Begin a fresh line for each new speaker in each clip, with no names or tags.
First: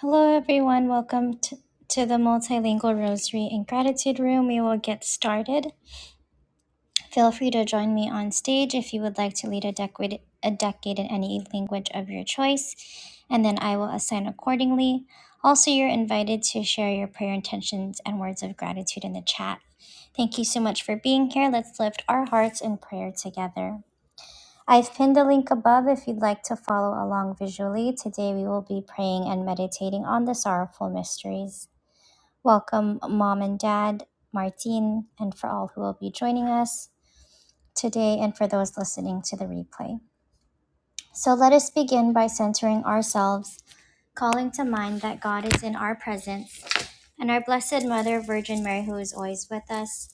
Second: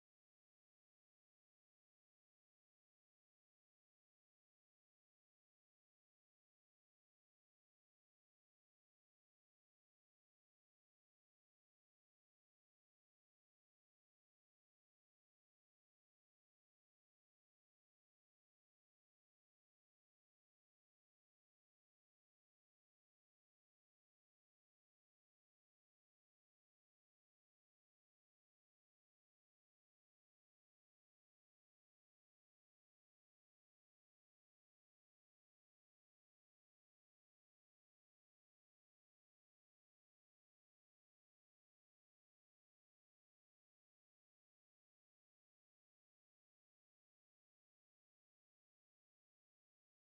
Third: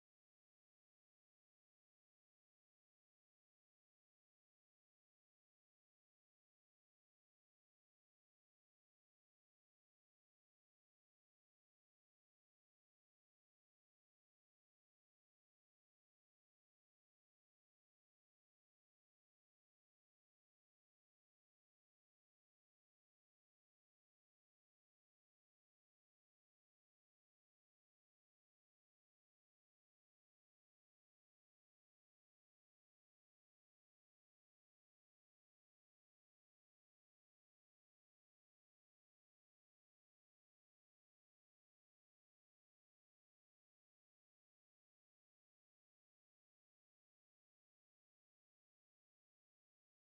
Hello, everyone. Welcome to, to the Multilingual Rosary and Gratitude Room. We will get started. Feel free to join me on stage if you would like to lead a decade, a decade in any language of your choice, and then I will assign accordingly. Also, you're invited to share your prayer intentions and words of gratitude in the chat. Thank you so much for being here. Let's lift our hearts in prayer together. I've pinned the link above if you'd like to follow along visually. Today we will be praying and meditating on the sorrowful mysteries. Welcome, Mom and Dad, Martin, and for all who will be joining us today and for those listening to the replay. So let us begin by centering ourselves, calling to mind that God is in our presence and our Blessed Mother, Virgin Mary, who is always with us,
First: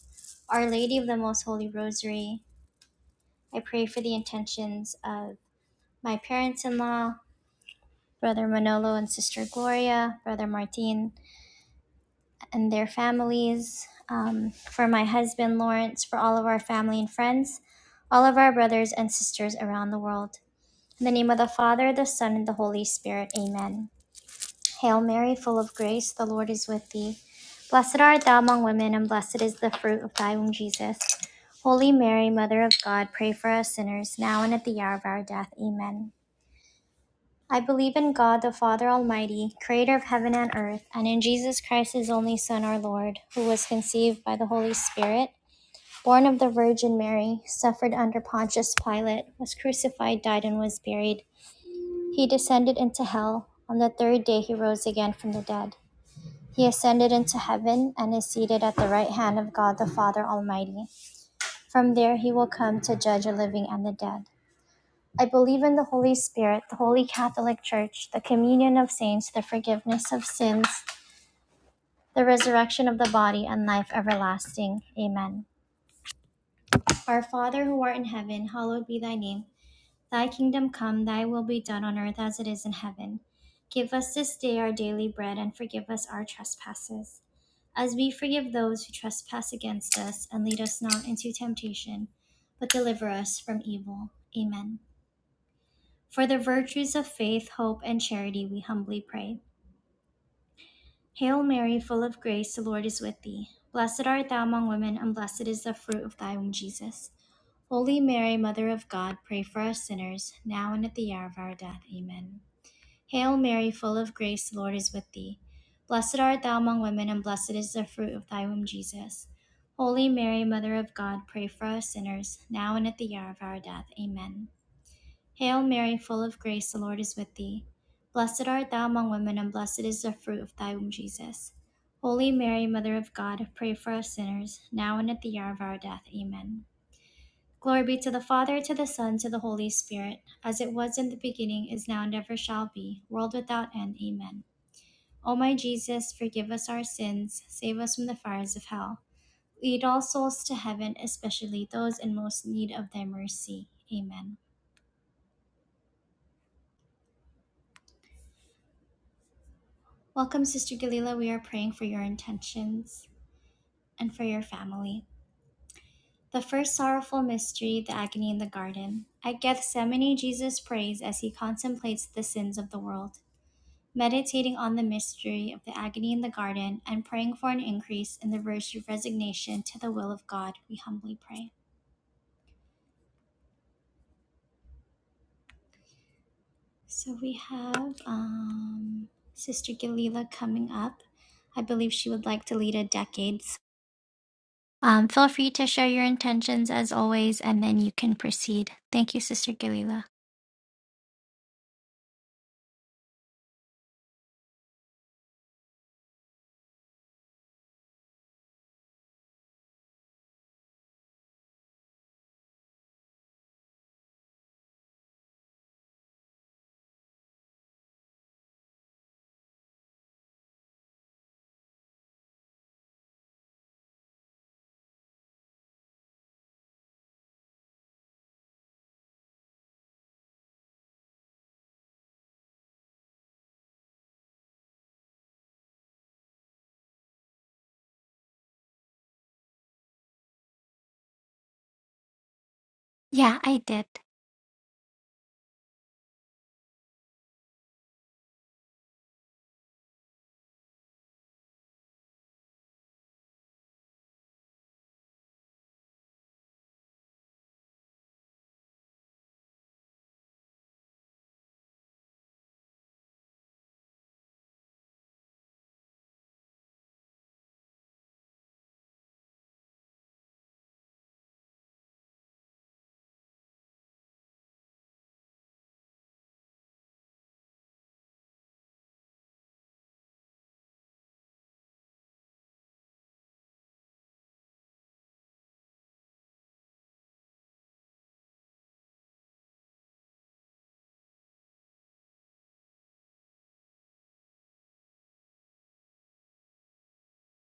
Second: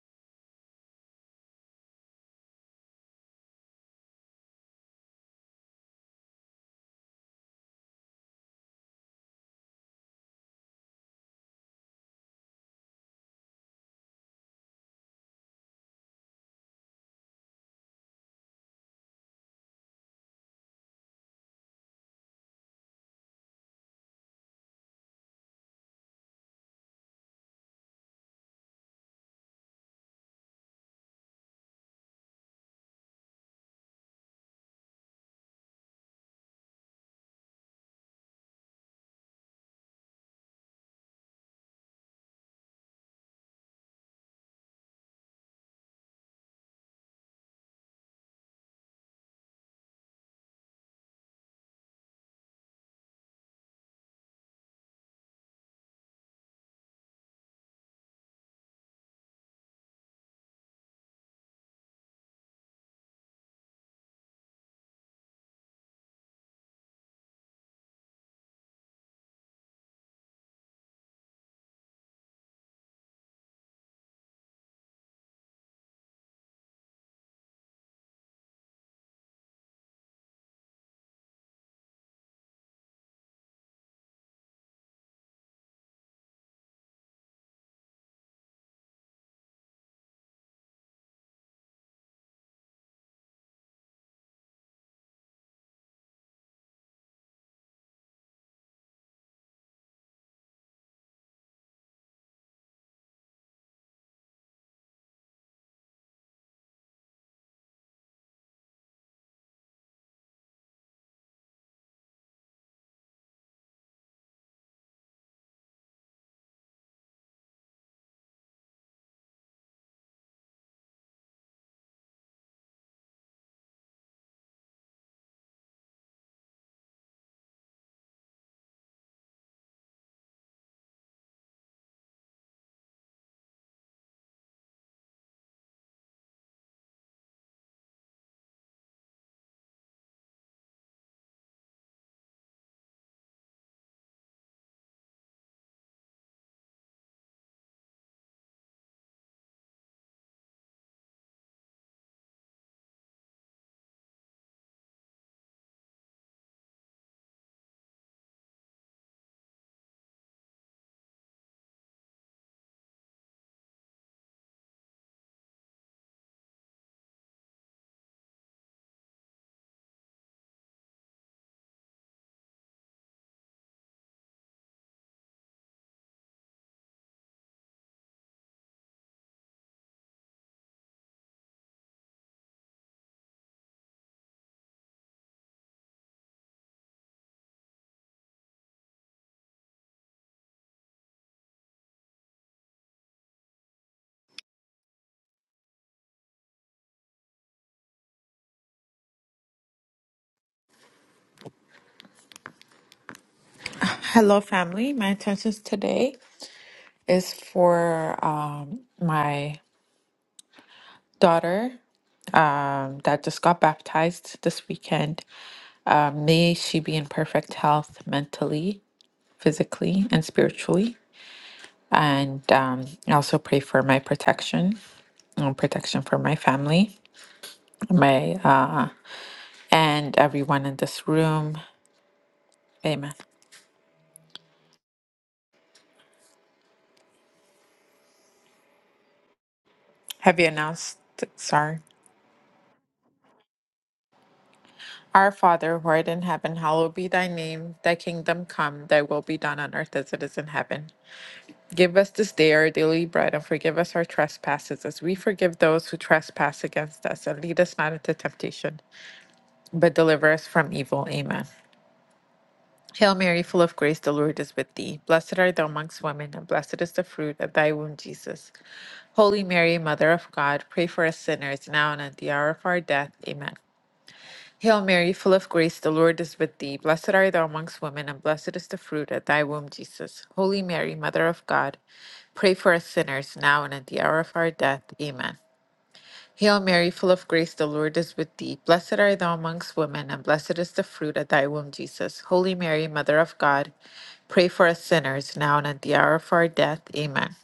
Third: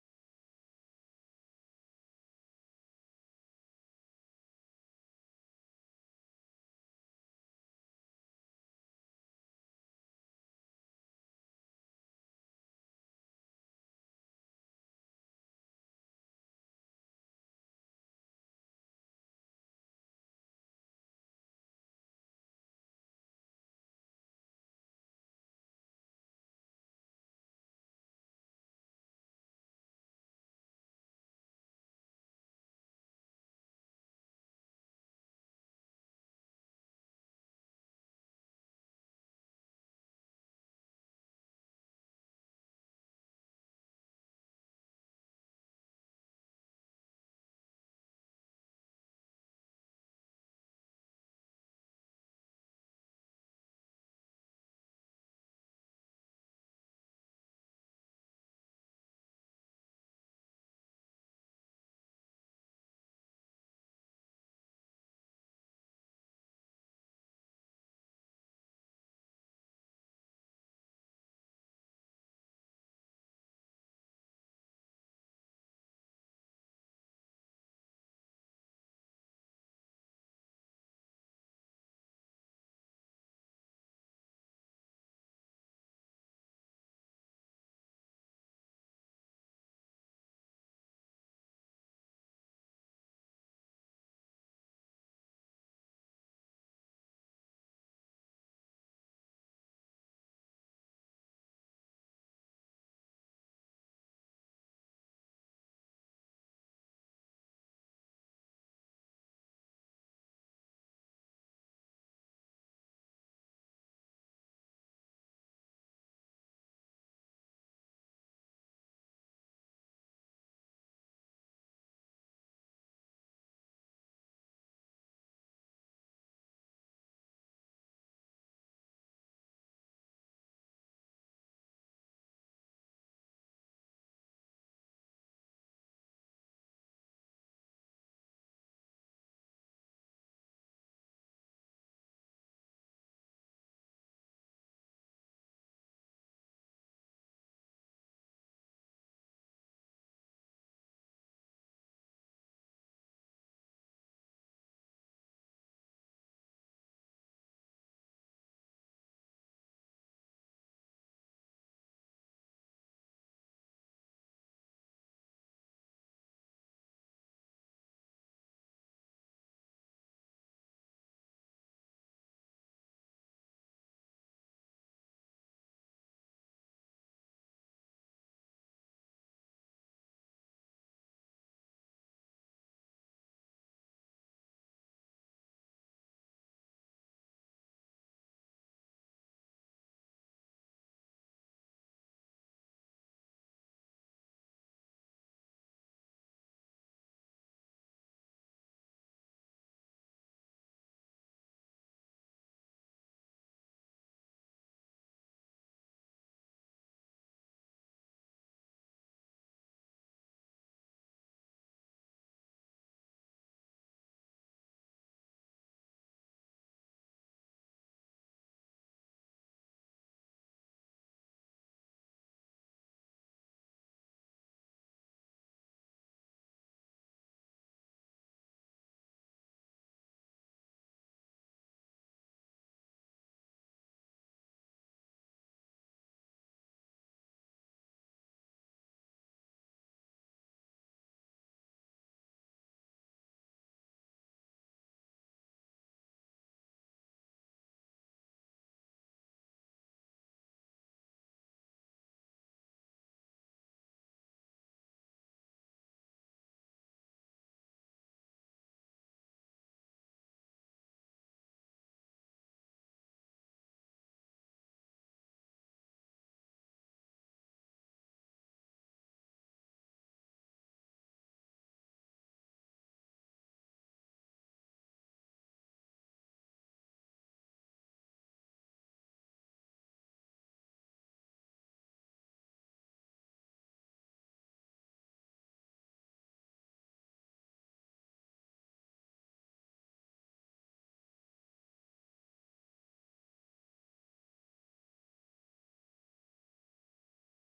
Our Lady of the Most Holy Rosary. I pray for the intentions of my parents in law Brother Manolo and Sister Gloria, Brother Martin and their families, um, for my husband Lawrence, for all of our family and friends, all of our brothers and sisters around the world. In the name of the Father, the Son, and the Holy Spirit, amen. Hail Mary, full of grace, the Lord is with thee. Blessed art thou among women, and blessed is the fruit of thy womb, Jesus. Holy Mary, Mother of God, pray for us sinners, now and at the hour of our death. Amen. I believe in God the Father Almighty, creator of heaven and earth, and in Jesus Christ, his only Son, our Lord, who was conceived by the Holy Spirit, born of the Virgin Mary, suffered under Pontius Pilate, was crucified, died, and was buried. He descended into hell. On the third day, he rose again from the dead. He ascended into heaven and is seated at the right hand of God the Father Almighty. From there, he will come to judge the living and the dead. I believe in the Holy Spirit, the Holy Catholic Church, the communion of saints, the forgiveness of sins, the resurrection of the body, and life everlasting. Amen. Our Father who art in heaven, hallowed be thy name. Thy kingdom come, thy will be done on earth as it is in heaven. Give us this day our daily bread, and forgive us our trespasses, as we forgive those who trespass against us, and lead us not into temptation, but deliver us from evil. Amen. For the virtues of faith, hope, and charity, we humbly pray. Hail Mary, full of grace, the Lord is with thee. Blessed art thou among women, and blessed is the fruit of thy womb, Jesus. Holy Mary, Mother of God, pray for us sinners, now and at the hour of our death. Amen. Hail Mary, full of grace, the Lord is with thee. Blessed art thou among women, and blessed is the fruit of thy womb, Jesus. Holy Mary, Mother of God, pray for us sinners, now and at the hour of our death. Amen. Hail Mary, full of grace, the Lord is with thee. Blessed art thou among women, and blessed is the fruit of thy womb, Jesus. Holy Mary, Mother of God, pray for us sinners, now and at the hour of our death. Amen. Glory be to the Father, to the Son, to the Holy Spirit, as it was in the beginning, is now, and ever shall be, world without end. Amen. O my Jesus, forgive us our sins, save us from the fires of hell. Lead all souls to heaven, especially those in most need of thy mercy. Amen. Welcome, Sister Galila. We are praying for your intentions and for your family. The first sorrowful mystery, the agony in the garden. At Gethsemane, Jesus prays as he contemplates the sins of the world. Meditating on the mystery of the agony in the garden and praying for an increase in the virtue of resignation to the will of God, we humbly pray. So we have um, Sister Galila coming up. I believe she would like to lead a decades Um, feel free to share your intentions as always, and then you can proceed. Thank you, Sister Galila.
Hello, family. My intentions today is for um, my daughter um, that just got baptized this weekend. Um, may she be in perfect health mentally, physically, and spiritually. And um, I also pray for my protection and protection for my family, my uh, and everyone in this room. Amen. Have you announced? Sorry.
Yeah, I did.
Our Father, who art in heaven, hallowed be thy name. Thy kingdom come, thy will be done on earth as it is in heaven. Give us this day our daily bread, and forgive us our trespasses, as we forgive those who trespass against us. And lead us not into temptation, but deliver us from evil. Amen. Hail Mary, full of grace, the Lord is with thee. Blessed art thou amongst women, and blessed is the fruit of thy womb, Jesus. Holy Mary, Mother of God, pray for us sinners, now and at the hour of our death. Amen. Hail Mary, full of grace, the Lord is with thee. Blessed art thou amongst women, and blessed is the fruit of thy womb, Jesus. Holy Mary, Mother of God, pray for us sinners, now and at the hour of our death. Amen. Hail Mary, full of grace, the Lord is with thee. Blessed art thou amongst women, and blessed is the fruit of thy womb, Jesus. Holy Mary, Mother of God, pray for us sinners, now and at the hour of our death. Amen.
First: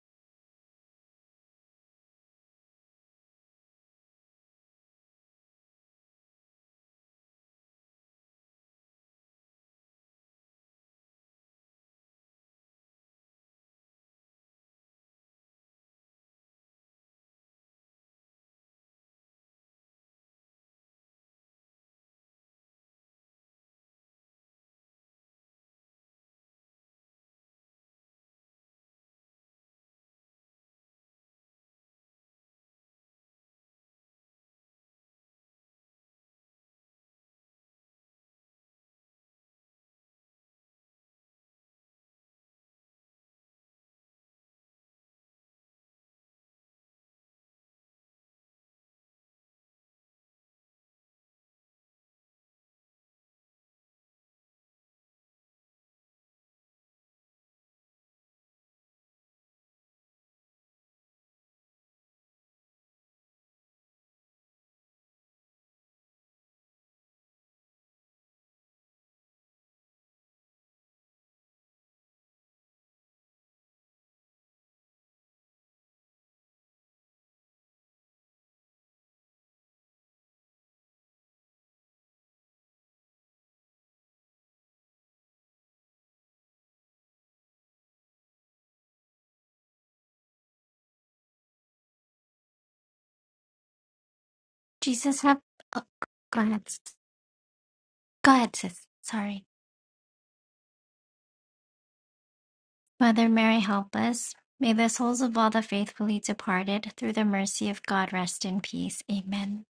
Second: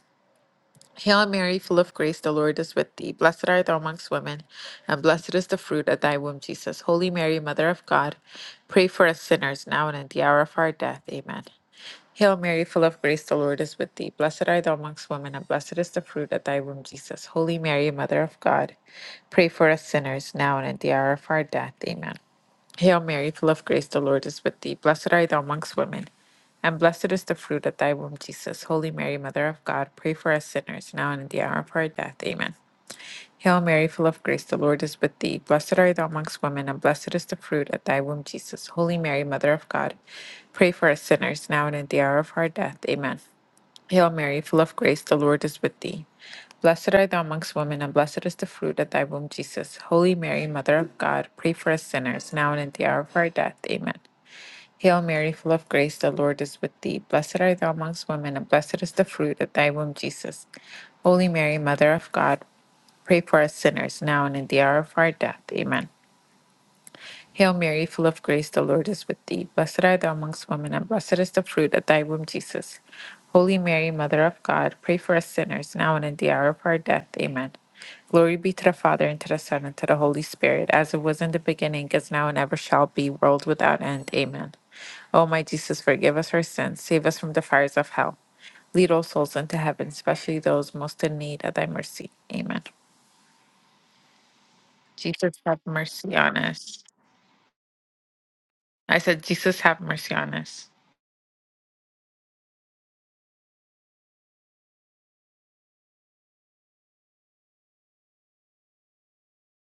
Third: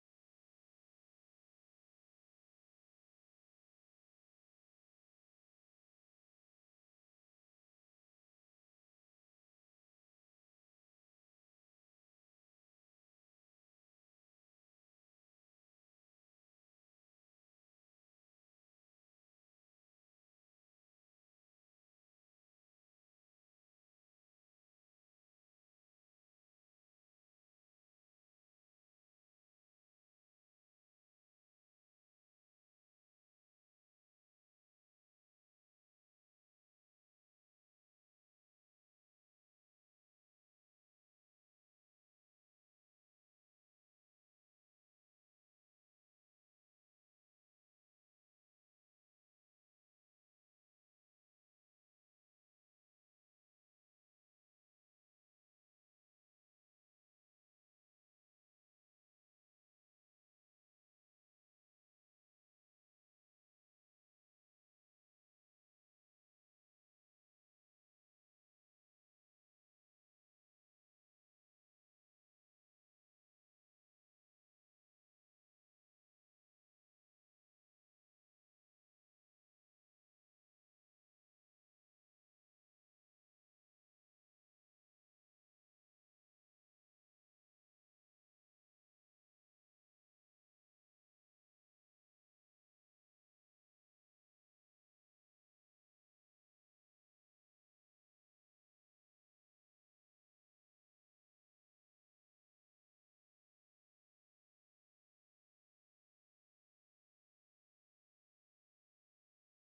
Hail Mary, full of grace, the Lord is with thee. Blessed art thou amongst women, and blessed is the fruit of thy womb, Jesus. Holy Mary, Mother of God, pray for us sinners now and at the hour of our death. Amen. Hail Mary, full of grace, the Lord is with thee. Blessed art thou amongst women, and blessed is the fruit of thy womb, Jesus. Holy Mary, Mother of God, pray for us sinners now and at the hour of our death. Amen. Hail Mary, full of grace, the Lord is with thee. Blessed art thou amongst women and blessed is the fruit of thy womb, Jesus. Holy Mary, Mother of God, pray for us sinners, now and at the hour of our death. Amen. Hail Mary, full of grace, the Lord is with thee. Blessed art thou amongst women, and blessed is the fruit of thy womb, Jesus. Holy Mary, Mother of God, pray for us sinners, now and at the hour of our death. Amen. Hail Mary, full of grace, the Lord is with thee. Blessed art thou amongst women, and blessed is the fruit of thy womb, Jesus. Holy Mary, Mother of God, pray for us sinners, now and at the hour of our death. Amen. Hail Mary, full of grace, the Lord is with thee. Blessed art thou amongst women, and blessed is the fruit of thy womb, Jesus. Holy Mary, Mother of God, pray for us sinners, now and in the hour of our death. Amen. Hail Mary, full of grace, the Lord is with thee. Blessed art thou amongst women, and blessed is the fruit of thy womb, Jesus. Holy Mary, Mother of God, pray for us sinners, now and in the hour of our death. Amen. Glory be to the Father, and to the Son, and to the Holy Spirit, as it was in the beginning, is now, and ever shall be, world without end. Amen. O my Jesus, forgive us our sins, save us from the fires of hell. Lead all souls into heaven, especially those most in need of thy mercy. Amen.
Jesus help.
Jesus, have
Oh,
mercy on
go ahead.
us.
Go ahead, sis.
I said,
Sorry.
Jesus, have mercy on us.
Mother Mary, help us. May the souls of all the faithfully departed, through the mercy of God, rest in peace. Amen.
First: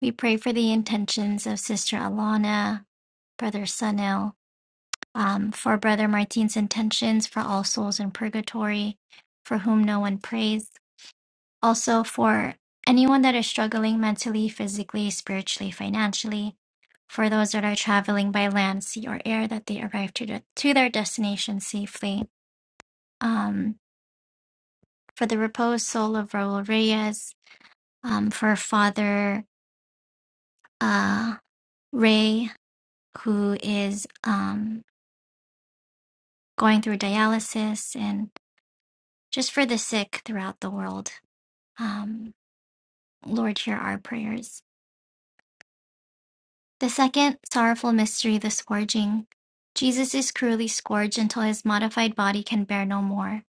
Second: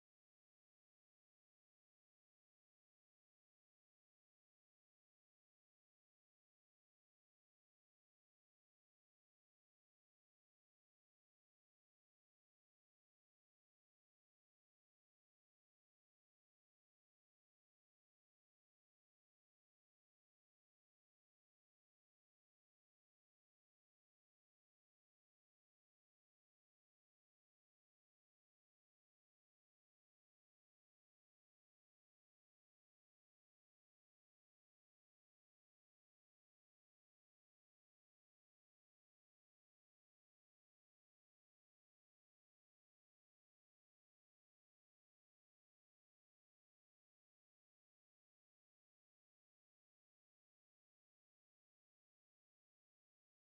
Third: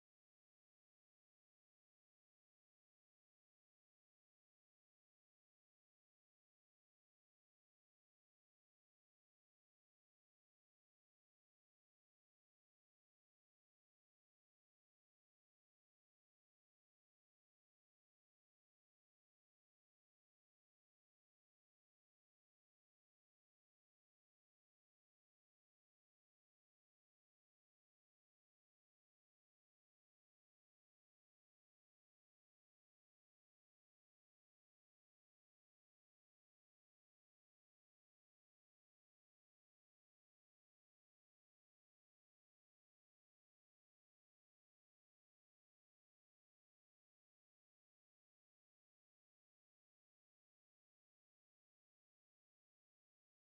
We pray for the intentions of Sister Alana, Brother Sunil, um, for Brother Martin's intentions for all souls in purgatory, for whom no one prays also for anyone that is struggling mentally, physically, spiritually, financially, for those that are traveling by land, sea, or air, that they arrive to, the, to their destination safely. Um, for the reposed soul of Raul Reyes, um, for Father uh, Ray, who is um, going through dialysis, and just for the sick throughout the world. Um, Lord, hear our prayers. The second sorrowful mystery, the scourging. Jesus is cruelly scourged until his modified body can bear no more.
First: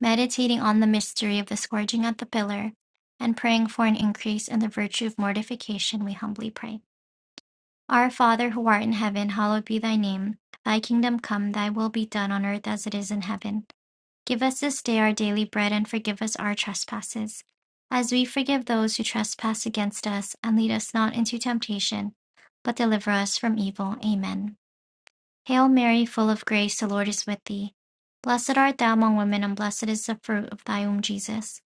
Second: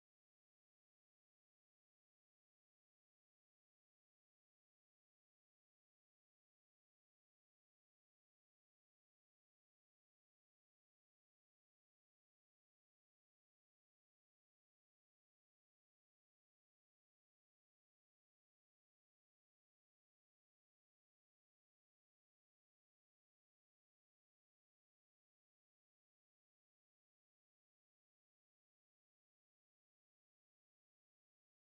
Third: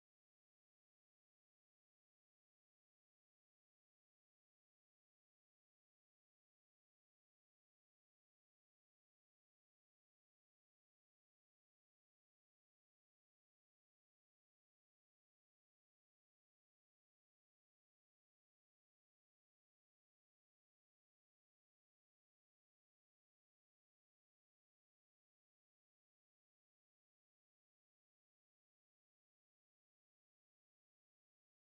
Meditating on the mystery of the scourging at the pillar and praying for an increase in the virtue of mortification, we humbly pray. Our Father who art in heaven, hallowed be thy name. Thy kingdom come, thy will be done on earth as it is in heaven. Give us this day our daily bread and forgive us our trespasses, as we forgive those who trespass against us, and lead us not into temptation, but deliver us from evil. Amen. Hail Mary, full of grace, the Lord is with thee. Blessed art thou among women, and blessed is the fruit of thy womb, Jesus.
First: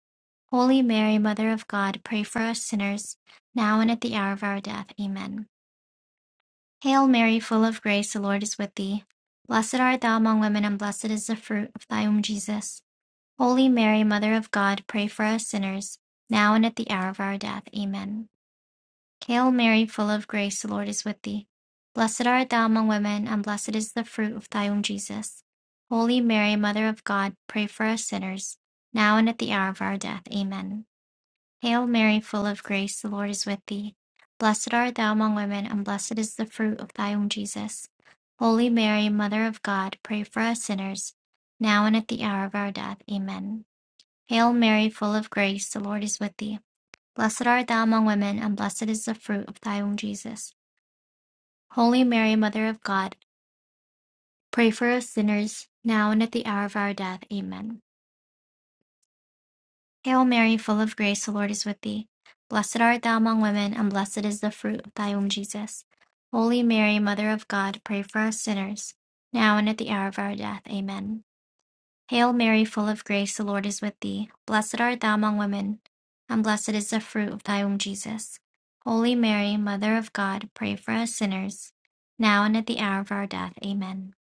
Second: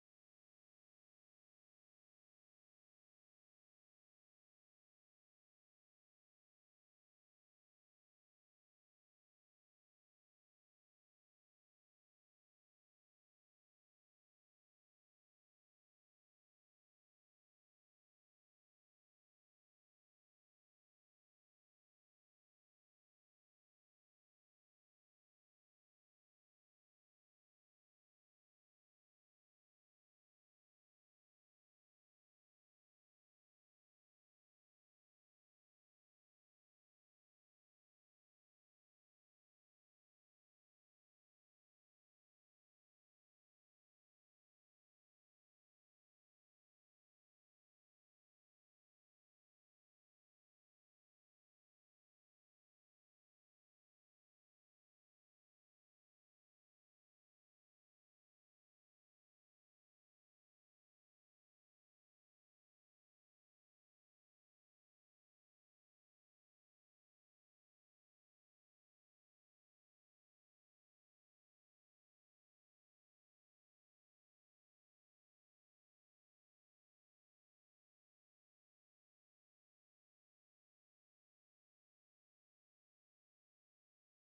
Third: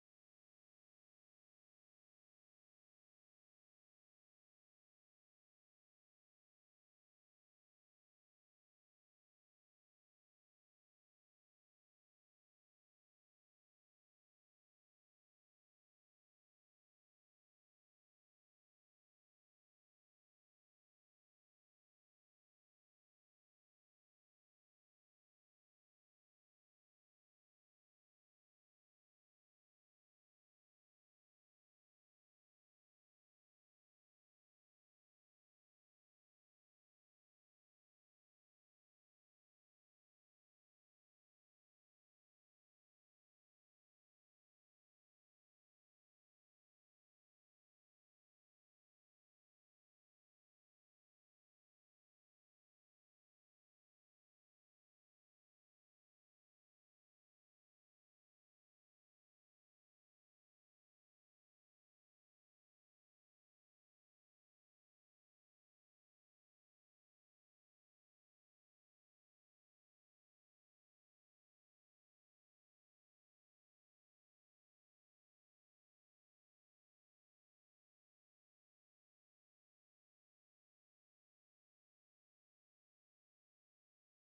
Holy Mary, Mother of God, pray for us sinners, now and at the hour of our death. Amen. Hail Mary, full of grace, the Lord is with thee. Blessed art thou among women, and blessed is the fruit of thy womb, Jesus. Holy Mary, Mother of God, pray for us sinners, now and at the hour of our death. Amen. Hail Mary, full of grace, the Lord is with thee. Blessed art thou among women, and blessed is the fruit of thy womb, Jesus. Holy Mary, Mother of God, pray for us sinners, now and at the hour of our death. Amen. Hail Mary, full of grace, the Lord is with thee. Blessed art thou among women, and blessed is the fruit of thy womb, Jesus. Holy Mary, Mother of God, pray for us sinners, now and at the hour of our death. Amen. Hail Mary, full of grace, the Lord is with thee. Blessed art thou among women, and blessed is the fruit of thy womb, Jesus. Holy Mary, Mother of God, pray for us sinners, now and at the hour of our death. Amen. Hail Mary, full of grace, the Lord is with thee. Blessed art thou among women, and blessed is the fruit of thy womb, Jesus. Holy Mary, Mother of God, pray for us sinners, now and at the hour of our death. Amen. Hail Mary, full of grace, the Lord is with thee. Blessed art thou among women, and blessed is the fruit of thy womb, Jesus. Holy Mary, Mother of God, pray for us sinners, now and at the hour of our death. Amen.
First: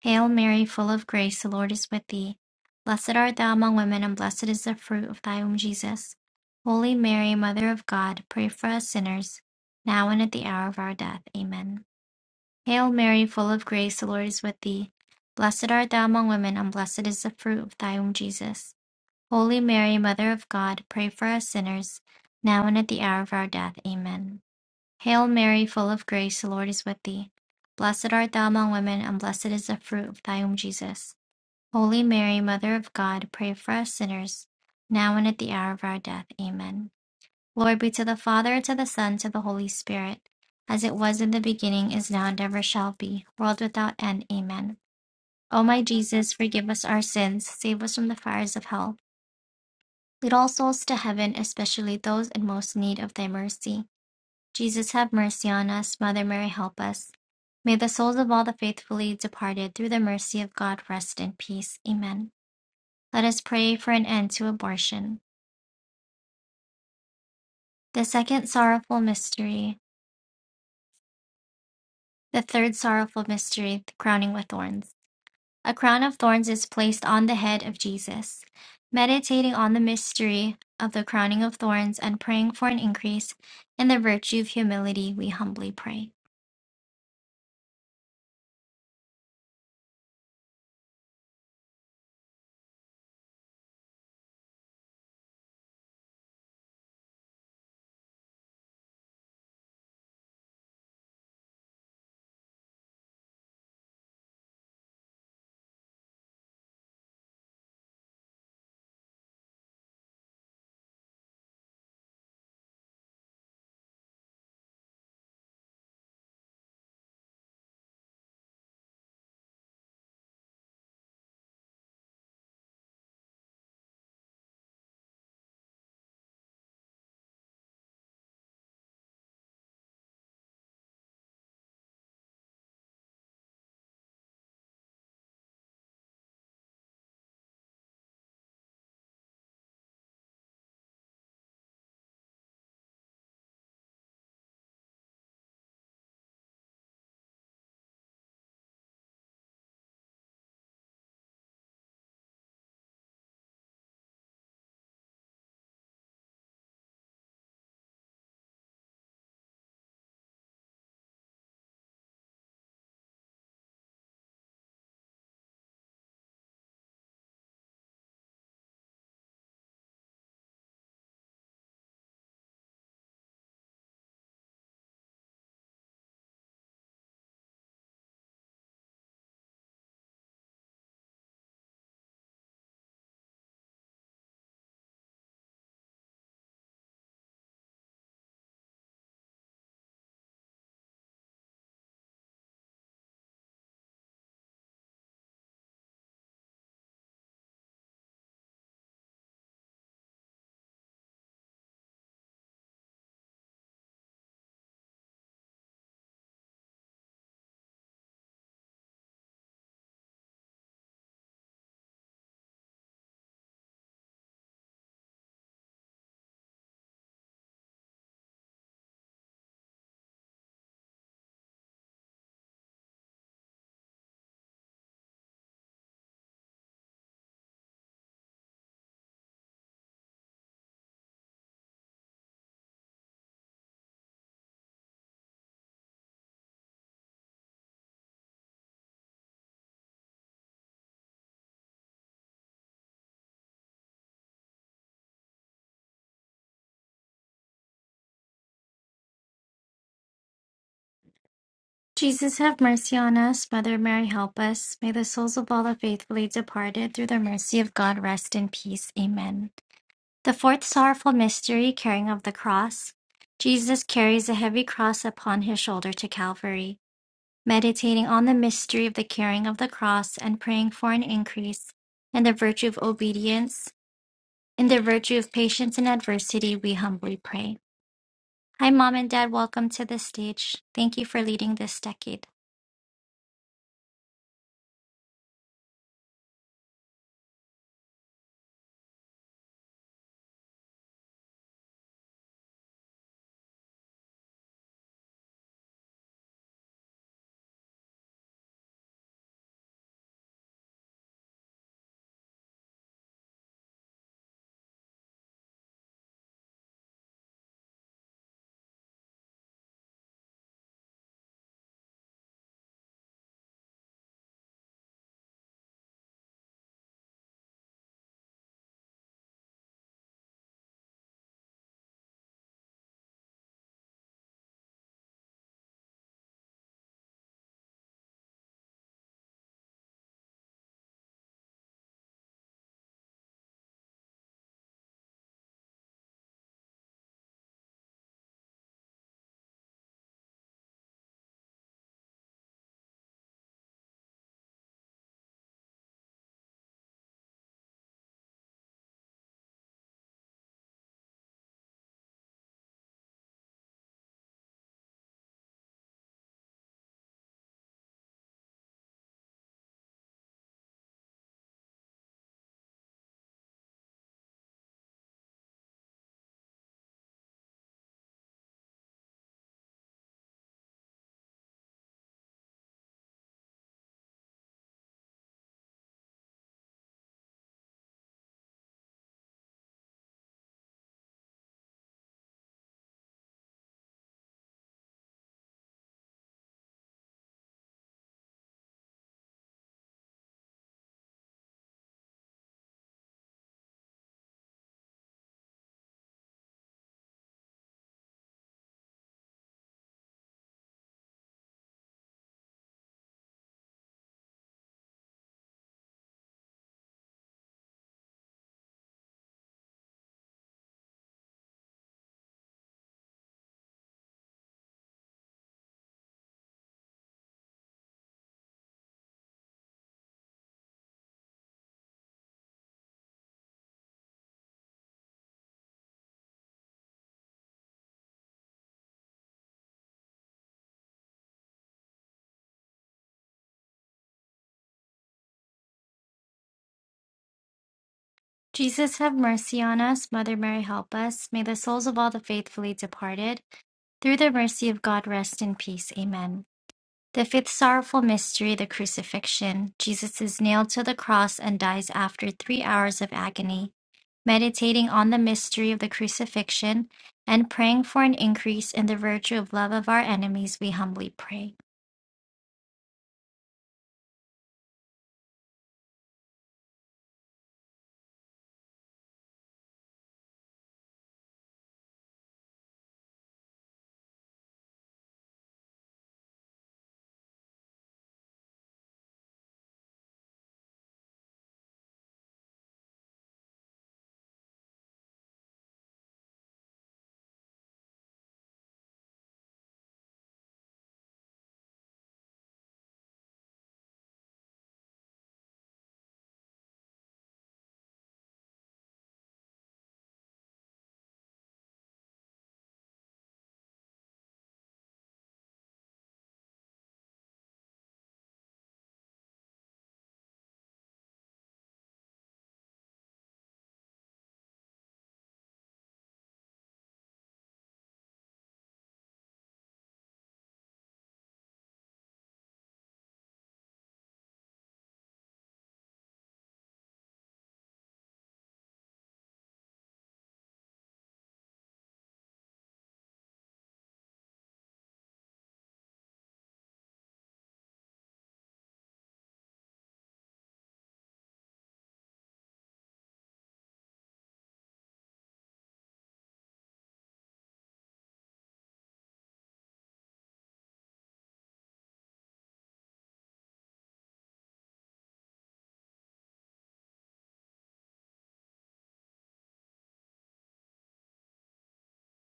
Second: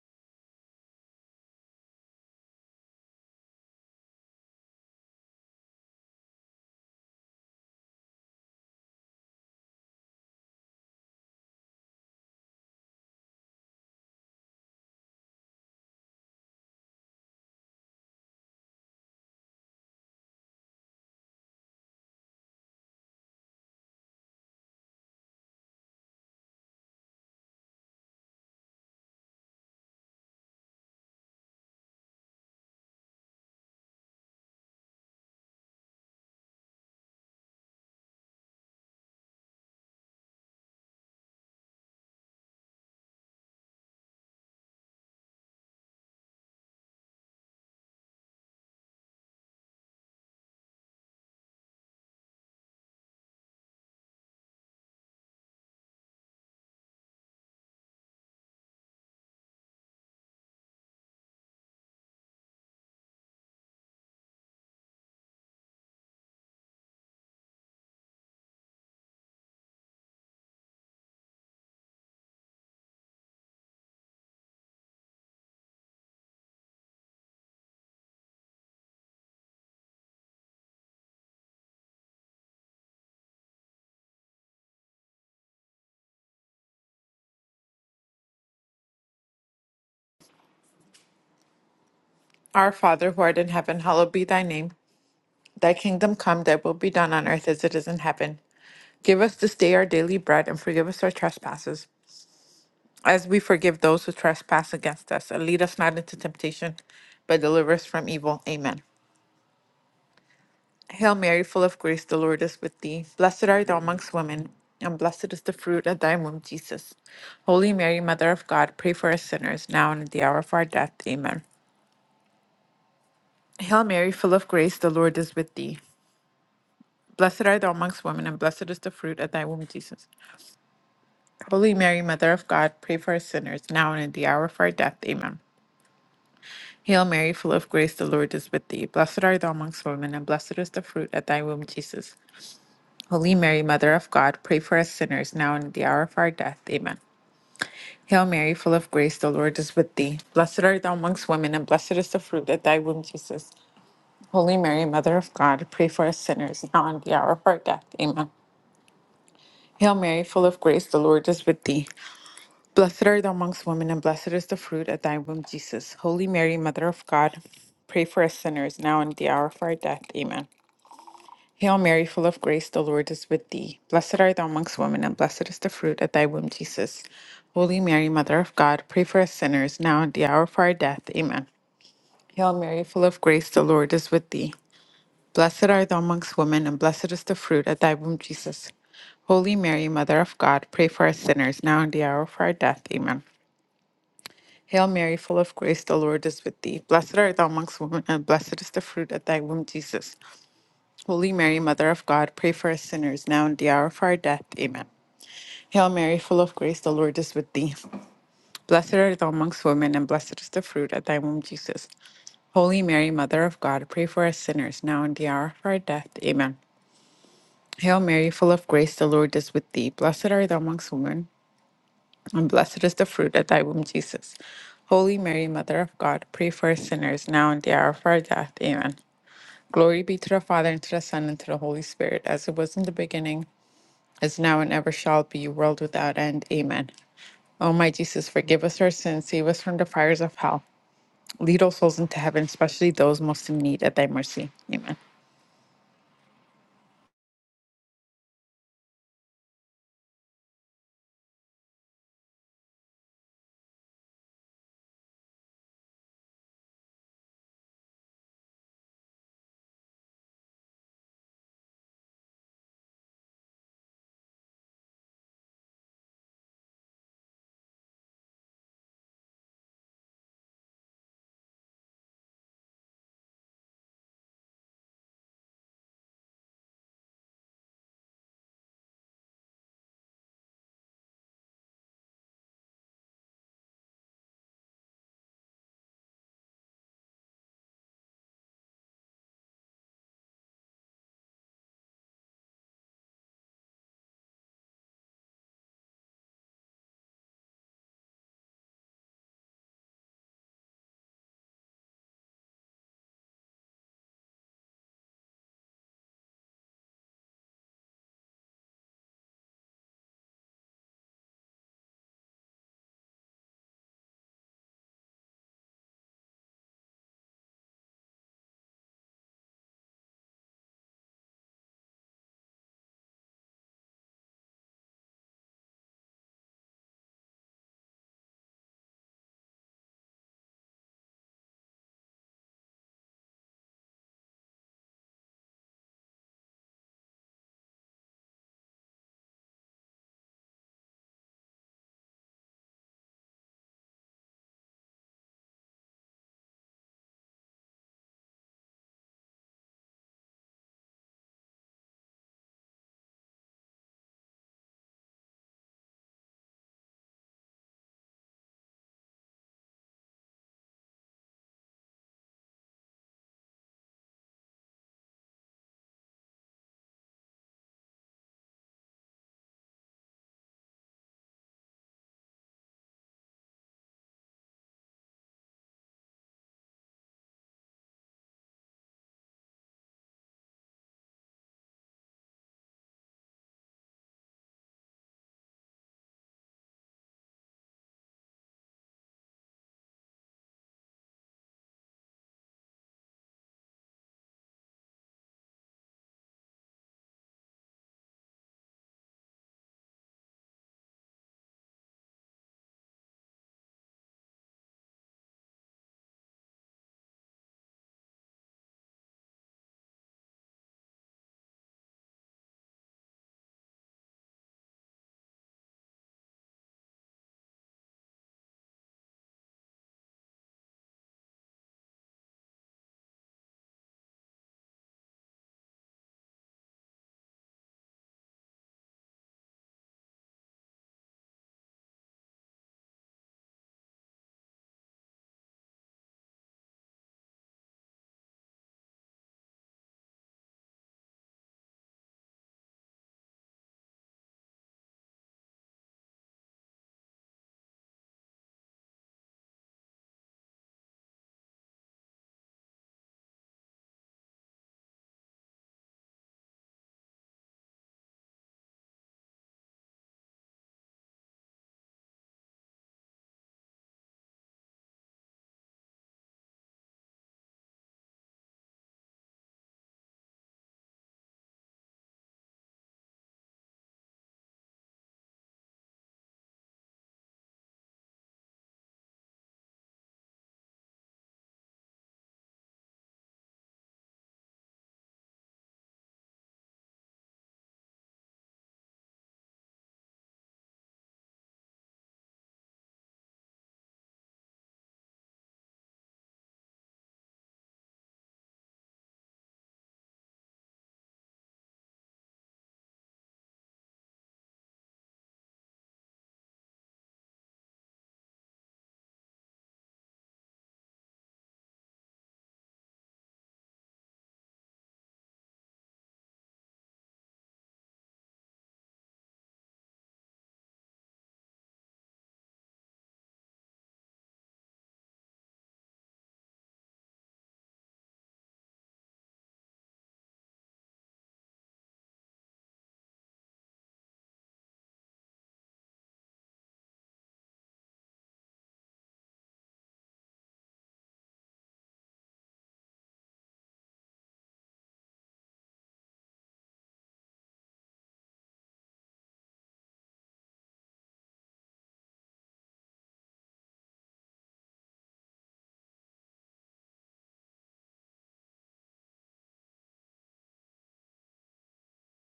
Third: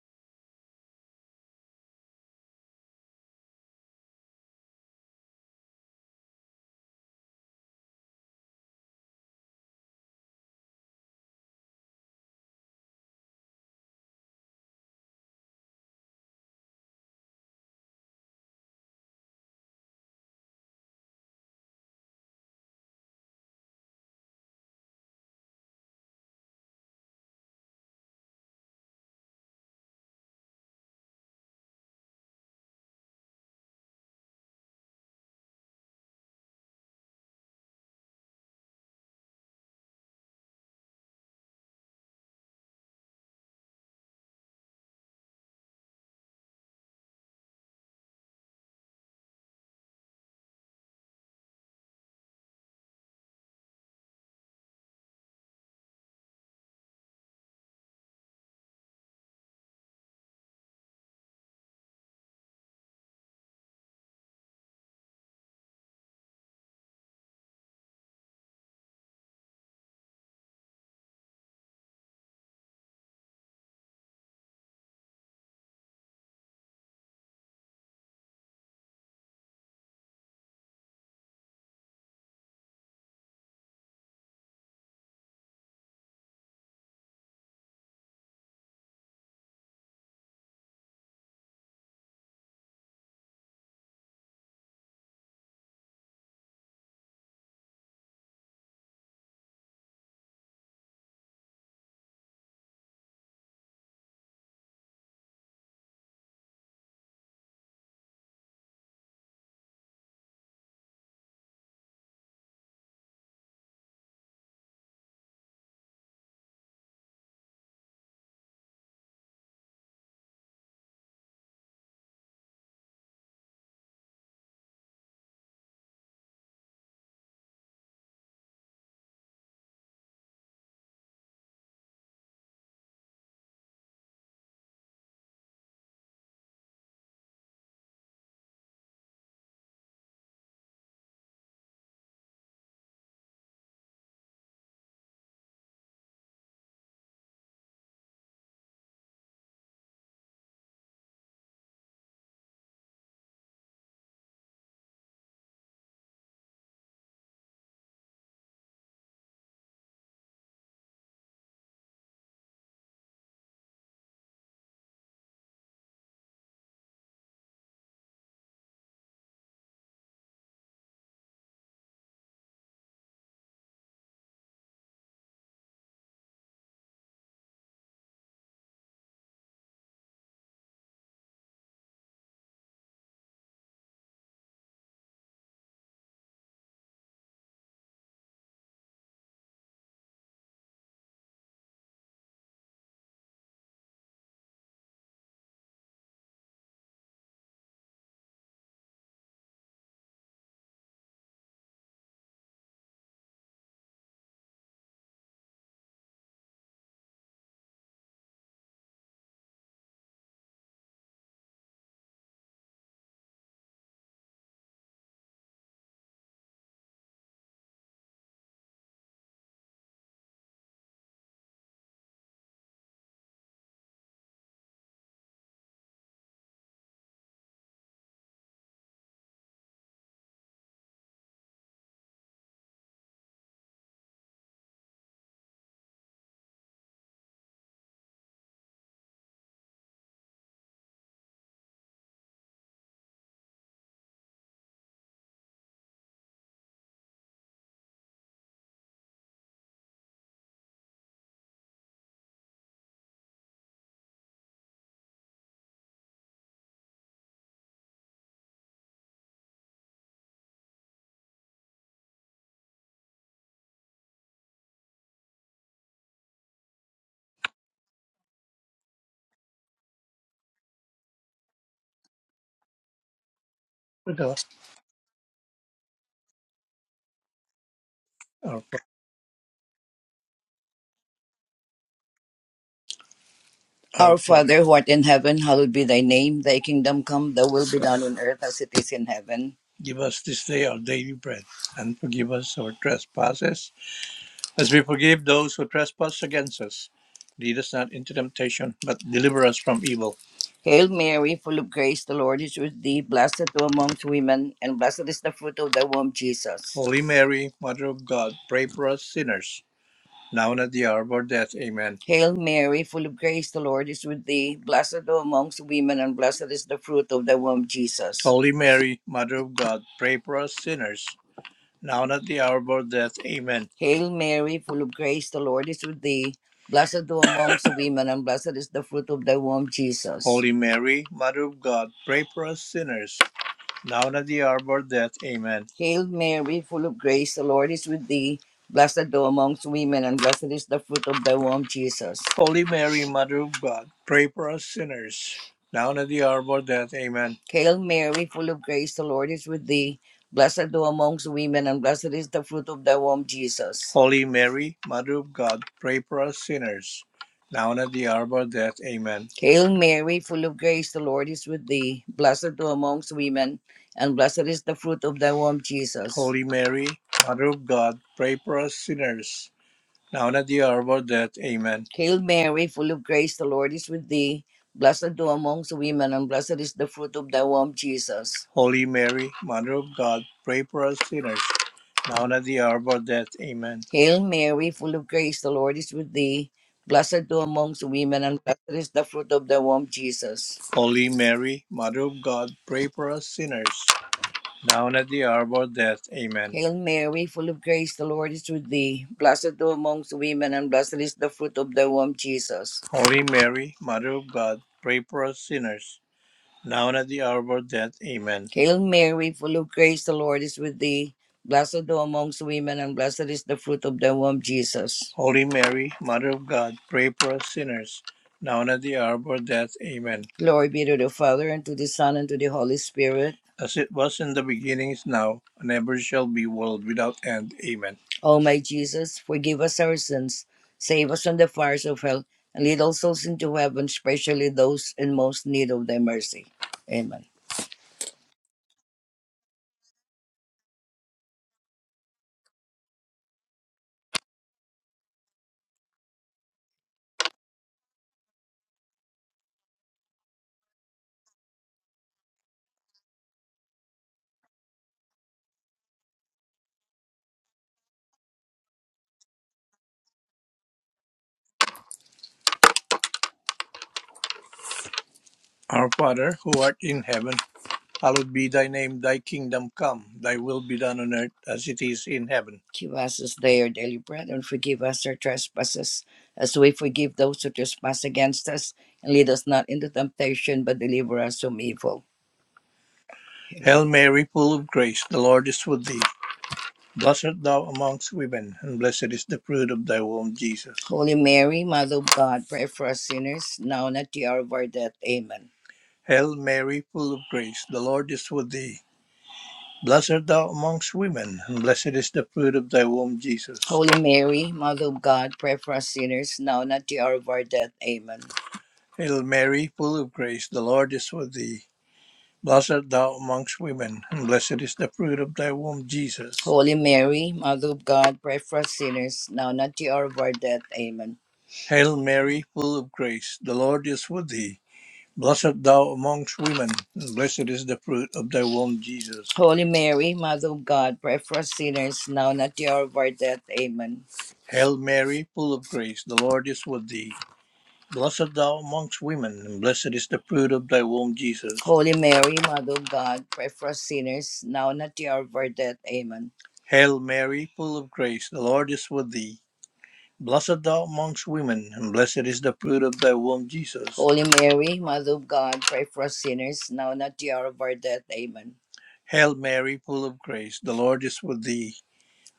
Hail Mary, full of grace, the Lord is with thee. Blessed art thou among women, and blessed is the fruit of thy womb, Jesus. Holy Mary, Mother of God, pray for us sinners, now and at the hour of our death. Amen. Hail Mary, full of grace, the Lord is with thee. Blessed art thou among women, and blessed is the fruit of thy womb, Jesus. Holy Mary, Mother of God, pray for us sinners, now and at the hour of our death. Amen. Hail Mary, full of grace, the Lord is with thee. Blessed art thou among women, and blessed is the fruit of thy womb, Jesus. Holy Mary, Mother of God, pray for us sinners, now and at the hour of our death. Amen. Glory be to the Father, and to the Son, and to the Holy Spirit, as it was in the beginning, is now, and ever shall be, world without end. Amen. O my Jesus, forgive us our sins, save us from the fires of hell. Lead all souls to heaven, especially those in most need of thy mercy. Jesus, have mercy on us. Mother Mary, help us. May the souls of all the faithfully departed, through the mercy of God, rest in peace. Amen. Let us pray for an end to abortion. The second sorrowful mystery. The third sorrowful mystery, the crowning with thorns. A crown of thorns is placed on the head of Jesus. Meditating on the mystery of the crowning of thorns and praying for an increase in the virtue of humility, we humbly pray.
Our Father, who art in heaven, hallowed be thy name. Thy kingdom come, thy will be done on earth as it is in heaven. Give us this day our daily bread, and forgive us our trespasses, as we forgive those who trespass against us. And lead us not into temptation, but deliver us from evil. Amen. Hail Mary, full of grace, the Lord is with thee. Blessed art thou amongst women, and blessed is the fruit of thy womb, Jesus. Holy Mary, Mother of God, pray for us sinners, now and at the hour of our death. Amen. Hail Mary, full of grace, the Lord is with thee. Blessed art thou amongst women, and blessed is the fruit of thy womb, Jesus. Holy Mary, Mother of God, pray for us sinners, now and at the hour of our death. Amen. Hail Mary, full of grace, the Lord is with thee. Blessed art thou amongst women, and blessed is the fruit of thy womb, Jesus. Holy Mary, Mother of God, pray for us sinners now and at the hour of our death. Amen. Hail Mary, full of grace, the Lord is with thee. Blessed art thou amongst women, and blessed is the fruit of thy womb, Jesus. Holy Mary, Mother of God, pray for us sinners now and at the hour of our death. Amen. Hail Mary, full of grace, the Lord is with thee. Blessed art thou amongst women, and blessed is the fruit of thy womb, Jesus. Holy Mary, Mother of God, pray for us sinners now and at the hour of our death. Amen. Hail Mary, full of grace, the Lord is with thee. Blessed art thou amongst women, and blessed is the fruit of thy womb, Jesus. Holy Mary, Mother of God, pray for us sinners, now and at the hour of our death. Amen. Hail Mary, full of grace, the Lord is with thee. Blessed art thou amongst women, and blessed is the fruit of thy womb, Jesus. Holy Mary, Mother of God, pray for us sinners, now and at the hour of our death. Amen. Hail Mary, full of grace, the Lord is with thee. Blessed art thou amongst women, and blessed is the fruit of thy womb, Jesus. Holy Mary, Mother of God, pray for us sinners now and at the hour of our death. Amen. Hail Mary, full of grace, the Lord is with thee. Blessed art thou amongst women, and blessed is the fruit of thy womb, Jesus. Holy Mary, Mother of God, pray for us sinners now and at the hour of our death. Amen. Hail Mary, full of grace, the Lord is with thee. Blessed art thou amongst women, and blessed is the fruit of thy womb, Jesus. Holy Mary, Mother of God, pray for us sinners now and at the hour of our death. Amen. Glory be to the Father, and to the Son, and to the Holy Spirit, as it was in the beginning as now and ever shall be, world without end. Amen. O my Jesus, forgive us our sins, save us from the fires of hell. Lead all souls into heaven, especially those most in need at thy mercy. Amen.
Jesus, have mercy on us. Mother Mary, help us. May the souls of all the faithfully departed, through the mercy of God, rest in peace. Amen. The fourth sorrowful mystery, carrying of the cross. Jesus carries a heavy cross upon his shoulder to Calvary. meditating on the mystery of the carrying of the cross and praying for an increase in the virtue of obedience,
our,
in the virtue of patience in adversity, we humbly pray.
our
Hi,
Father
Mom and Dad, welcome to the stage. Thank you for leading this decade.
who art Father who art in heaven, hallowed be thy name. Thy kingdom come, thy will be done on earth as it is in heaven. Give us this day our daily bread, and forgive us our trespasses, as we forgive those who trespass against us. Lead us not into temptation, but deliver us from evil. Hail Mary, full of grace, the Lord is with thee. Blessed thou amongst women, and blessed is the fruit of thy womb, Jesus. Holy Mary, Mother of God, pray for us sinners. now and at the hour of our death. Amen. Hail Mary, full of grace, the Lord is with thee. Blessed are thou amongst women, and blessed is the fruit of thy womb, Jesus. Holy Mary, Mother of God, pray for us sinners, now and at the hour of our death. Amen. Hail Mary, full of grace, the Lord is with thee. Blessed thou amongst women, and blessed is the fruit of thy womb, Jesus. Holy Mary, Mother of God, pray for us sinners, now and at the hour of death. Amen. Hail Mary, full of grace, the Lord is with thee. Blessed thou amongst women, and blessed is the fruit of thy womb, Jesus. Holy Mary, Mother of God, pray for us sinners, now and at the hour of our death. Amen. Hail Mary, full of grace, the Lord is with thee. Blessed thou amongst women, and blessed is the fruit of thy womb, Jesus. Holy Mary, Mother of God, pray for us sinners, now and at the hour of our death. Amen. Hail Mary, full of grace, the Lord is with thee. Blessed thou amongst women and blessed is the fruit of thy womb, Jesus. Holy Mary, Mother of God, pray for us sinners, now and at the hour of our death. Amen. Hail Mary, full of grace, the Lord is with thee. Blessed thou amongst women, and blessed is the fruit of thy womb, Jesus. Holy Mary, Mother of God, pray for us sinners, now and at the hour of our death. Amen. Hail Mary, full of grace, the Lord is with thee. Blessed thou amongst women, and blessed is the fruit of thy womb, Jesus. Holy Mary, Mother of God, pray for us sinners, down at the hour of death. Amen. Hail Mary, full of grace, the Lord is with thee. Blessed thou amongst women, and blessed is the fruit of thy womb, Jesus. Holy Mary, Mother of God, pray for us sinners, now and at the hour of our death. Amen. Hail Mary, full of grace, the Lord is with thee. Blessed thou amongst women, and blessed is the fruit of thy womb, Jesus. Holy Mary, Mother of God, pray for us sinners, now and at the hour of our death. Amen. Glory be to the Father, and to the Son, and to the Holy Spirit. As it was in the beginning, is now, and ever shall be, world without end. Amen. O my Jesus, forgive us our sins, save us from the fires of hell, and lead all souls into heaven, especially those in most need of thy mercy. Amen.
Jesus, have mercy on us. Mother Mary, help us. May the souls of all the faithfully departed, through the mercy of God, rest in peace. Amen. The fifth sorrowful mystery, the crucifixion. Jesus is nailed to the cross and dies after three hours of agony. Meditating on the mystery of the crucifixion and praying for an increase in the virtue of love of our enemies, we humbly pray.
Our Father, who art in heaven, hallowed be thy name, thy kingdom come, thy will be done on earth as it is in heaven. Give us this day our daily bread, and forgive us our trespasses, as we forgive those who trespass against us. And lead us not into temptation, but deliver us from evil. Amen. Hail Mary, full of grace, the Lord is with thee. Blessed art thou amongst women, and blessed is the fruit of thy womb, Jesus. Holy Mary, Mother of God, pray for us sinners, now and at the hour of our death. Amen. Hail Mary, full of grace, the Lord is with thee. Blessed art thou amongst women, and blessed is the fruit of thy womb, Jesus. Holy Mary, Mother of God, pray for us sinners now and at the hour of our death. Amen. Hail Mary, full of grace, the Lord is with thee. Blessed art thou amongst women, and blessed is the fruit of thy womb, Jesus. Holy Mary, Mother of God, pray for us sinners now and at the hour of our death. Amen. Hail Mary, full of grace, the Lord is with thee. Blessed thou amongst women, and blessed is the fruit of thy womb, Jesus. Holy Mary, Mother of God, pray for us sinners now and at the hour of our death. Amen. Hail Mary, full of grace, the Lord is with thee. Blessed thou amongst women, and blessed is the fruit of thy womb, Jesus. Holy Mary, Mother of God, pray for us sinners now and at the hour of our death. Amen. Hail Mary, full of grace, the Lord is with thee. Blessed thou amongst women, and blessed is the fruit of thy womb, Jesus. Holy Mary, Mother of God, pray for us sinners, now and at the hour of our death. Amen. Hail Mary, full of grace, the Lord is with thee.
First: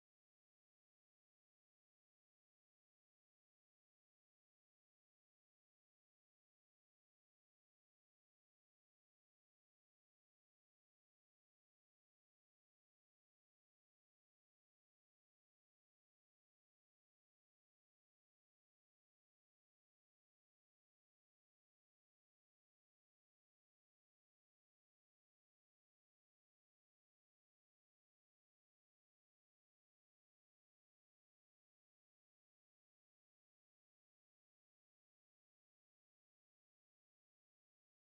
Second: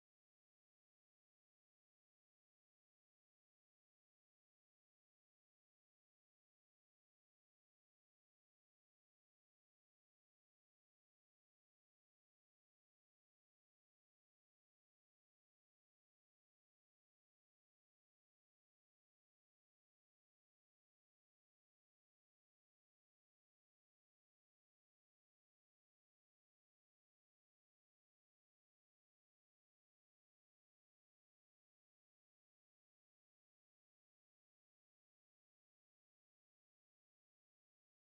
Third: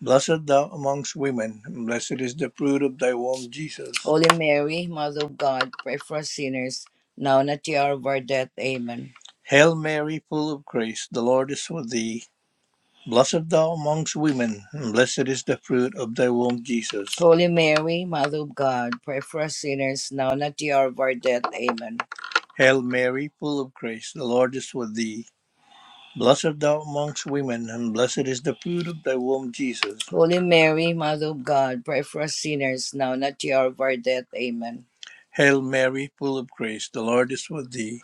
Blessed thou amongst women, and blessed is the fruit of thy womb, Jesus. Holy Mary, Mother of God, pray for us sinners, now and at the hour of our death. Amen. Hail Mary, full of grace, the Lord is with thee. Blessed thou amongst women, and blessed is the fruit of thy womb, Jesus. Holy Mary, Mother of God, pray for us sinners now and at the hour of our death. Amen. Hail Mary, full of grace, the Lord is with thee. Blessed thou amongst women, and blessed is the fruit of thy womb, Jesus. Holy Mary, Mother of God, pray for us sinners now and at the hour of our death. Amen. Hail Mary, full of grace, the Lord is with thee.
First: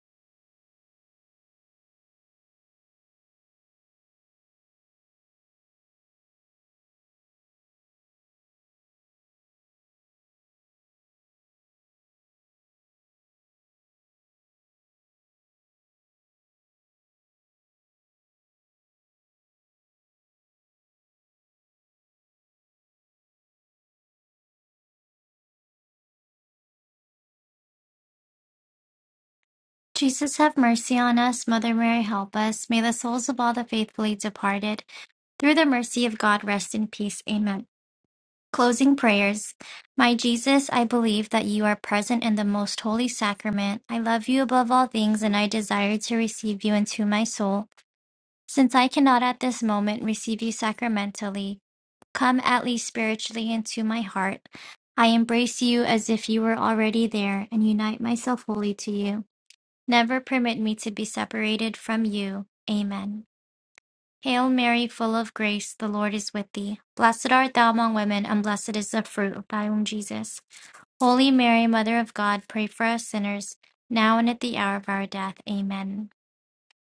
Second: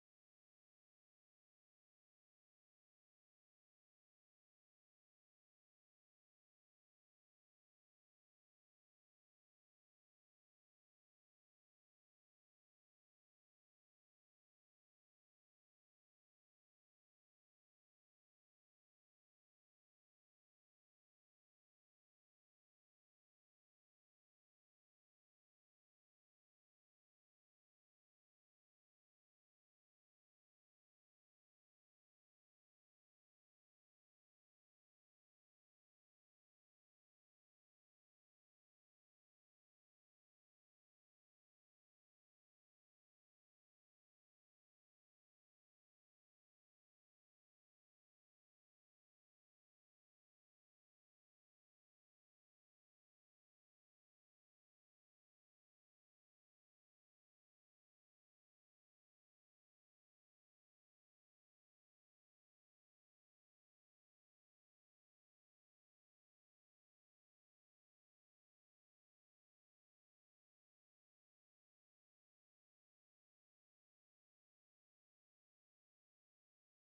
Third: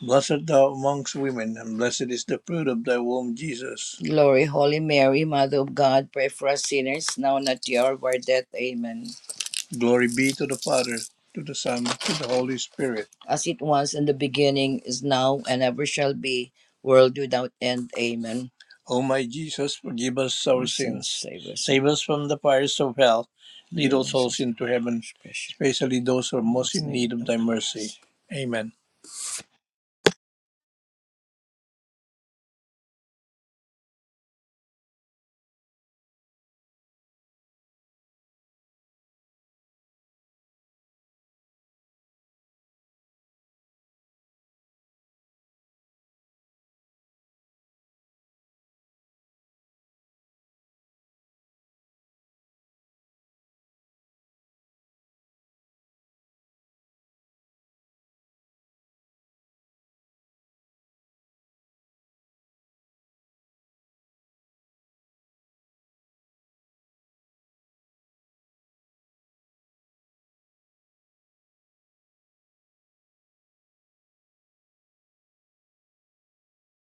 Blessed thou amongst women, and blessed is the fruit of thy womb, Jesus. Glory, Holy Mary, Mother of God, pray for us sinners, now and at the hour of our death. Amen. Glory be to the Father, to the Son, to the Holy Spirit. As it was in the beginning, is now, and ever shall be, world without end. Amen. O my Jesus, forgive us our sins sins. save us. Save us from the fires of hell. Lead all souls into heaven, especially those who are most in need of thy mercy. Amen.
Jesus, have mercy on us. Mother Mary, help us. May the souls of all the faithfully departed, through the mercy of God, rest in peace. Amen. Closing prayers. My Jesus, I believe that you are present in the most holy sacrament. I love you above all things, and I desire to receive you into my soul. Since I cannot at this moment receive you sacramentally, come at least spiritually into my heart. I embrace you as if you were already there and unite myself wholly to you. Never permit me to be separated from you. Amen. Hail Mary, full of grace, the Lord is with thee. Blessed art thou among women, and blessed is the fruit of thy womb, Jesus. Holy Mary, Mother of God, pray for us sinners, now and at the hour of our death. Amen.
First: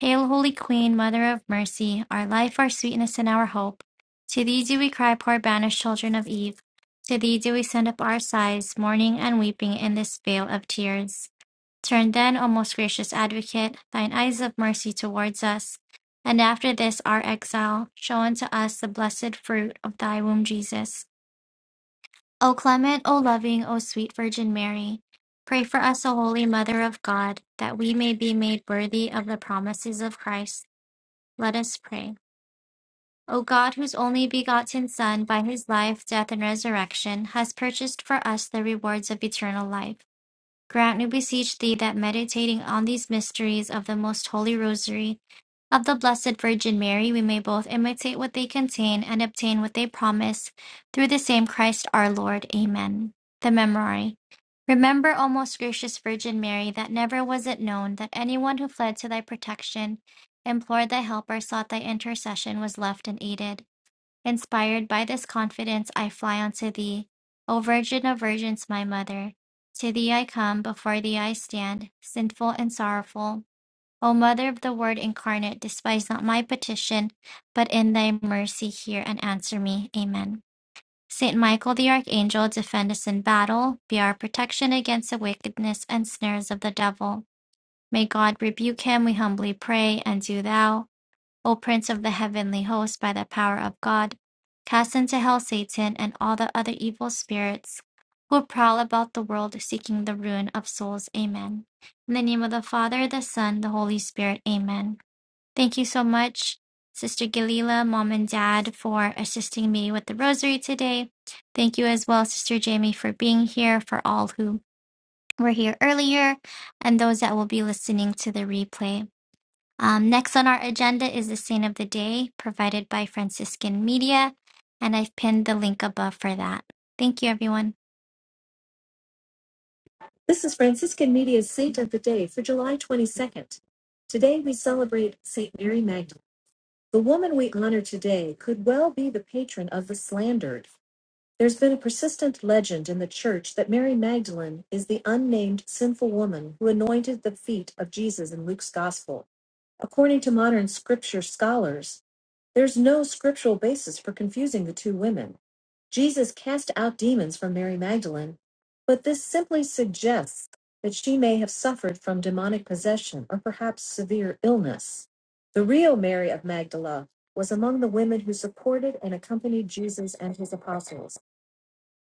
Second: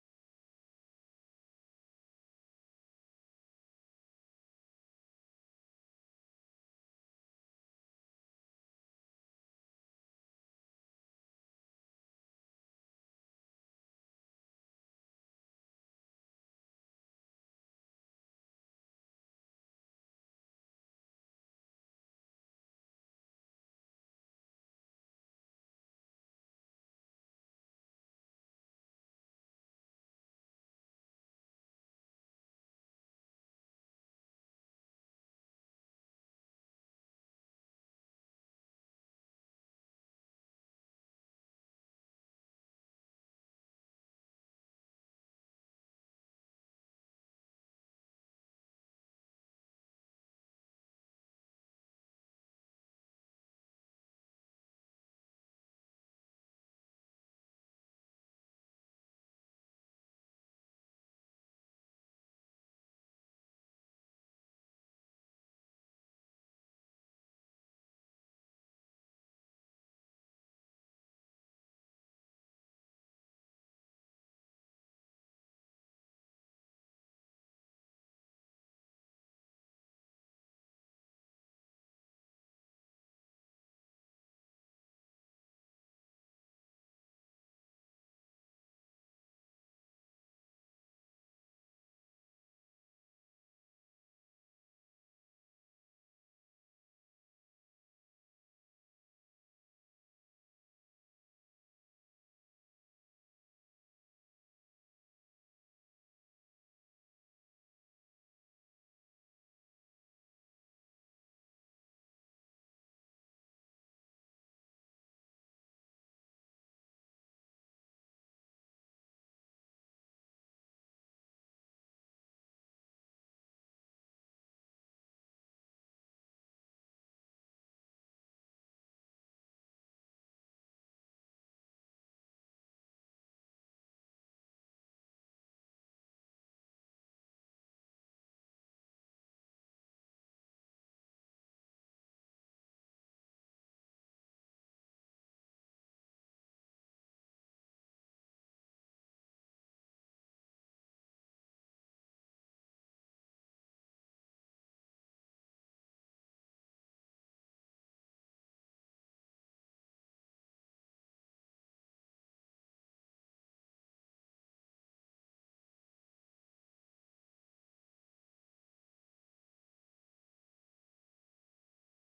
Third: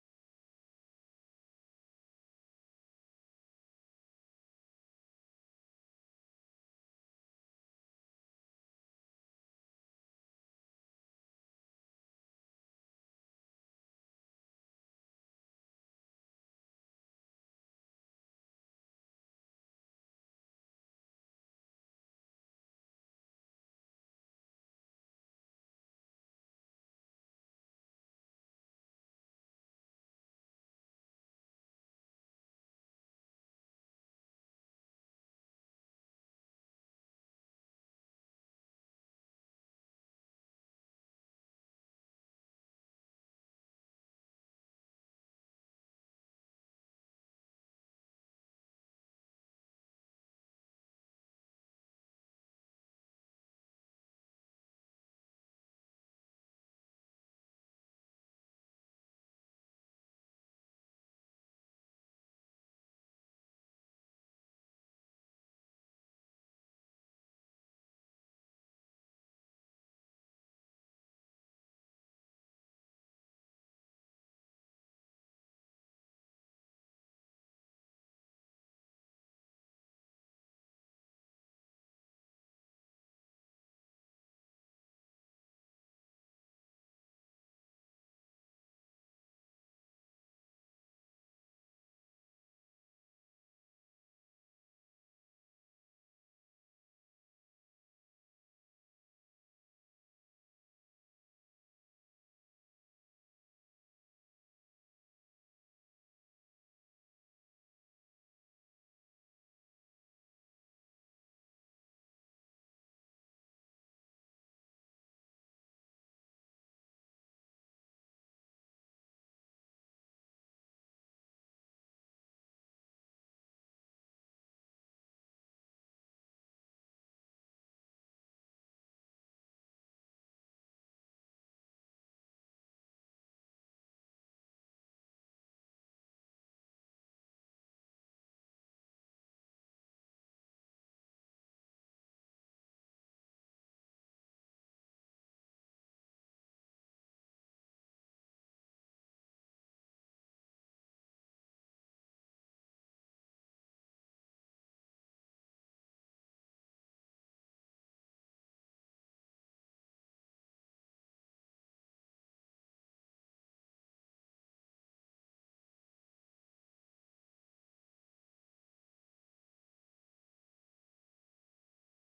Hail, Holy Queen, Mother of Mercy, our life, our sweetness, and our hope. To thee do we cry, poor banished children of Eve. To thee do we send up our sighs, mourning and weeping in this vale of tears. Turn then, O most gracious Advocate, thine eyes of mercy towards us, and after this our exile, show unto us the blessed fruit of thy womb, Jesus. O clement, O loving, O sweet Virgin Mary, pray for us, O holy Mother of God, that we may be made worthy of the promises of Christ. Let us pray. O God, whose only begotten Son, by his life, death, and resurrection, has purchased for us the rewards of eternal life. Grant, we beseech thee, that meditating on these mysteries of the most holy Rosary of the Blessed Virgin Mary, we may both imitate what they contain and obtain what they promise, through the same Christ our Lord. Amen. The Memorare. Remember, O most gracious Virgin Mary, that never was it known that anyone who fled to thy protection, implored thy help, or sought thy intercession was left unaided. Inspired by this confidence I fly unto thee, O Virgin of Virgins, my Mother. To thee I come, before thee I stand, sinful and sorrowful. O Mother of the Word incarnate, despise not my petition, but in thy mercy hear and answer me. Amen. Saint Michael the Archangel, defend us in battle, be our protection against the wickedness and snares of the devil. May God rebuke him, we humbly pray, and do thou. O Prince of the heavenly host, by the power of God, cast into hell Satan and all the other evil spirits who prowl about the world seeking the ruin of souls. Amen. In the name of the Father, the Son, the Holy Spirit. Amen. Thank you so much, Sister Galila, Mom and Dad, for assisting me with the rosary today. Thank you as well, Sister Jamie, for being here, for all who were here earlier, and those that will be listening to the replay. Um, next on our agenda is the Saint of the Day provided by Franciscan Media, and I've pinned the link above for that. Thank you, everyone. This is Franciscan Media's Saint of the Day for July 22nd. Today we celebrate Saint Mary Magdalene. The woman we honor today could well be the patron of the slandered. There's been a persistent legend in the church that Mary Magdalene is the unnamed sinful woman who anointed the feet of Jesus in Luke's gospel. According to modern scripture scholars, there's no scriptural basis for confusing the two women. Jesus cast out demons from Mary Magdalene, but this simply suggests that she may have suffered from demonic possession or perhaps severe illness. The real Mary of Magdala was among the women who supported and accompanied Jesus and his apostles.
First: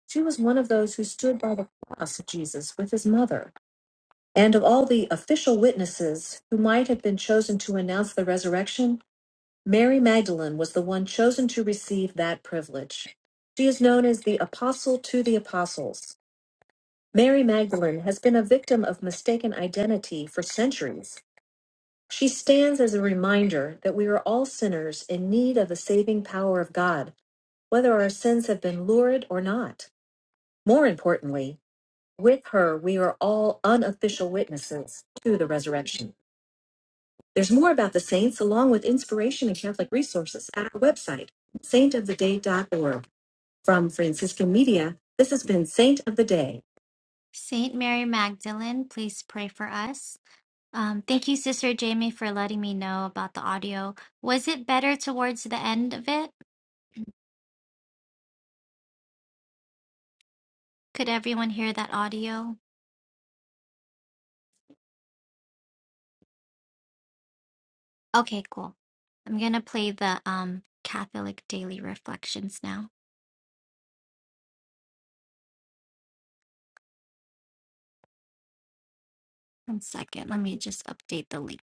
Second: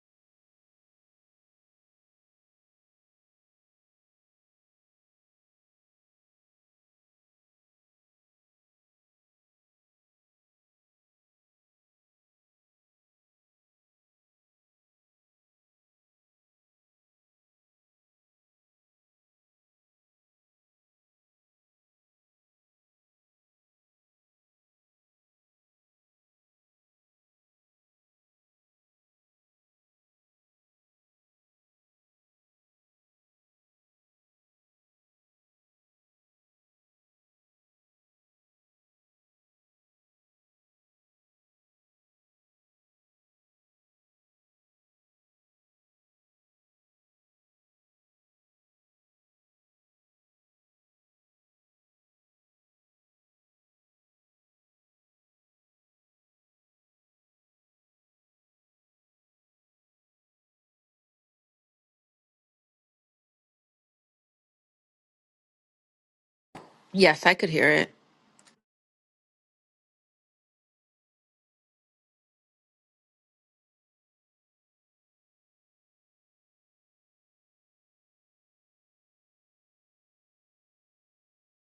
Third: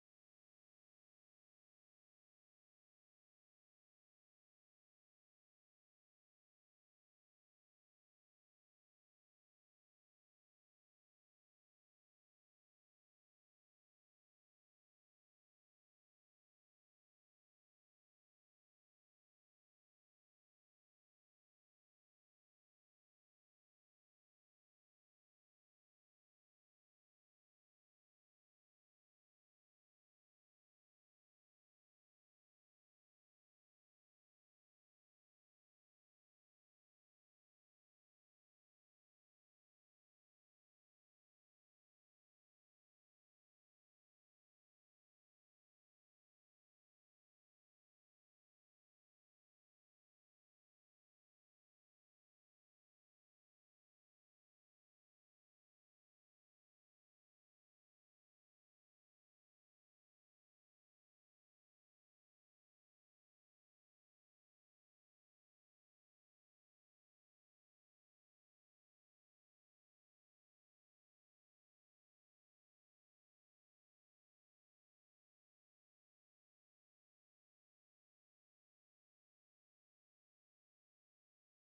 She was one of those who stood by the cross of Jesus with his mother. And of all the official witnesses who might have been chosen to announce the resurrection, Mary Magdalene was the one chosen to receive that privilege. She is known as the Apostle to the Apostles. Mary Magdalene has been a victim of mistaken identity for centuries. She stands as a reminder that we are all sinners in need of the saving power of God, whether our sins have been lurid or not. More importantly, With her, we are all unofficial witnesses to the resurrection. There's more about the saints, along with inspiration and Catholic resources, at our website, saintoftheday.org. From Franciscan Media, this has been Saint of the Day. Saint Mary Magdalene, please pray for us. Um, thank you, Sister Jamie, for letting me know about the audio. Was it better towards the end of it? Could everyone hear that audio?
Yes, I could hear it.
Okay, cool. I'm gonna play the um, Catholic daily reflections now. One second. Let me just update the link.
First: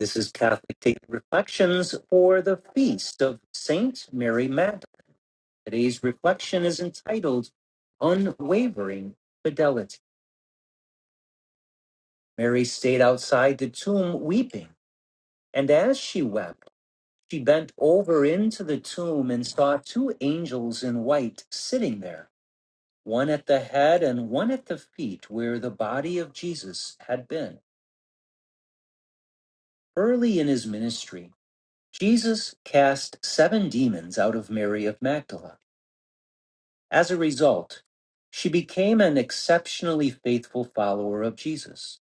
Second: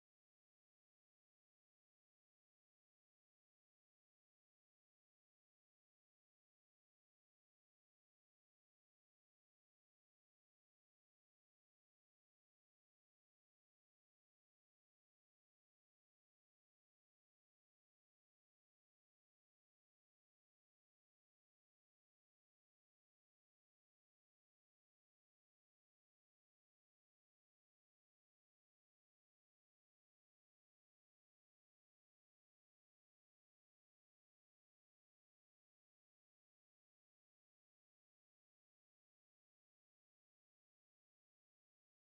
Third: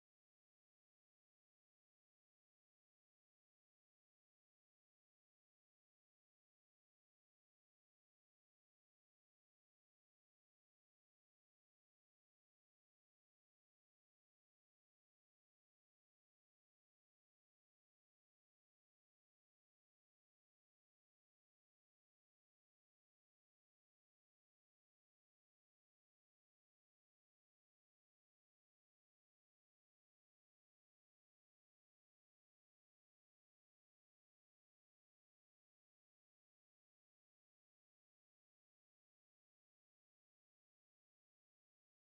This is Catholic Daily Reflections for the Feast of Saint Mary Magdalene. Today's reflection is entitled Unwavering Fidelity. Mary stayed outside the tomb weeping, and as she wept, she bent over into the tomb and saw two angels in white sitting there, one at the head and one at the feet where the body of Jesus had been. Early in his ministry, Jesus cast seven demons out of Mary of Magdala. As a result, she became an exceptionally faithful follower of Jesus.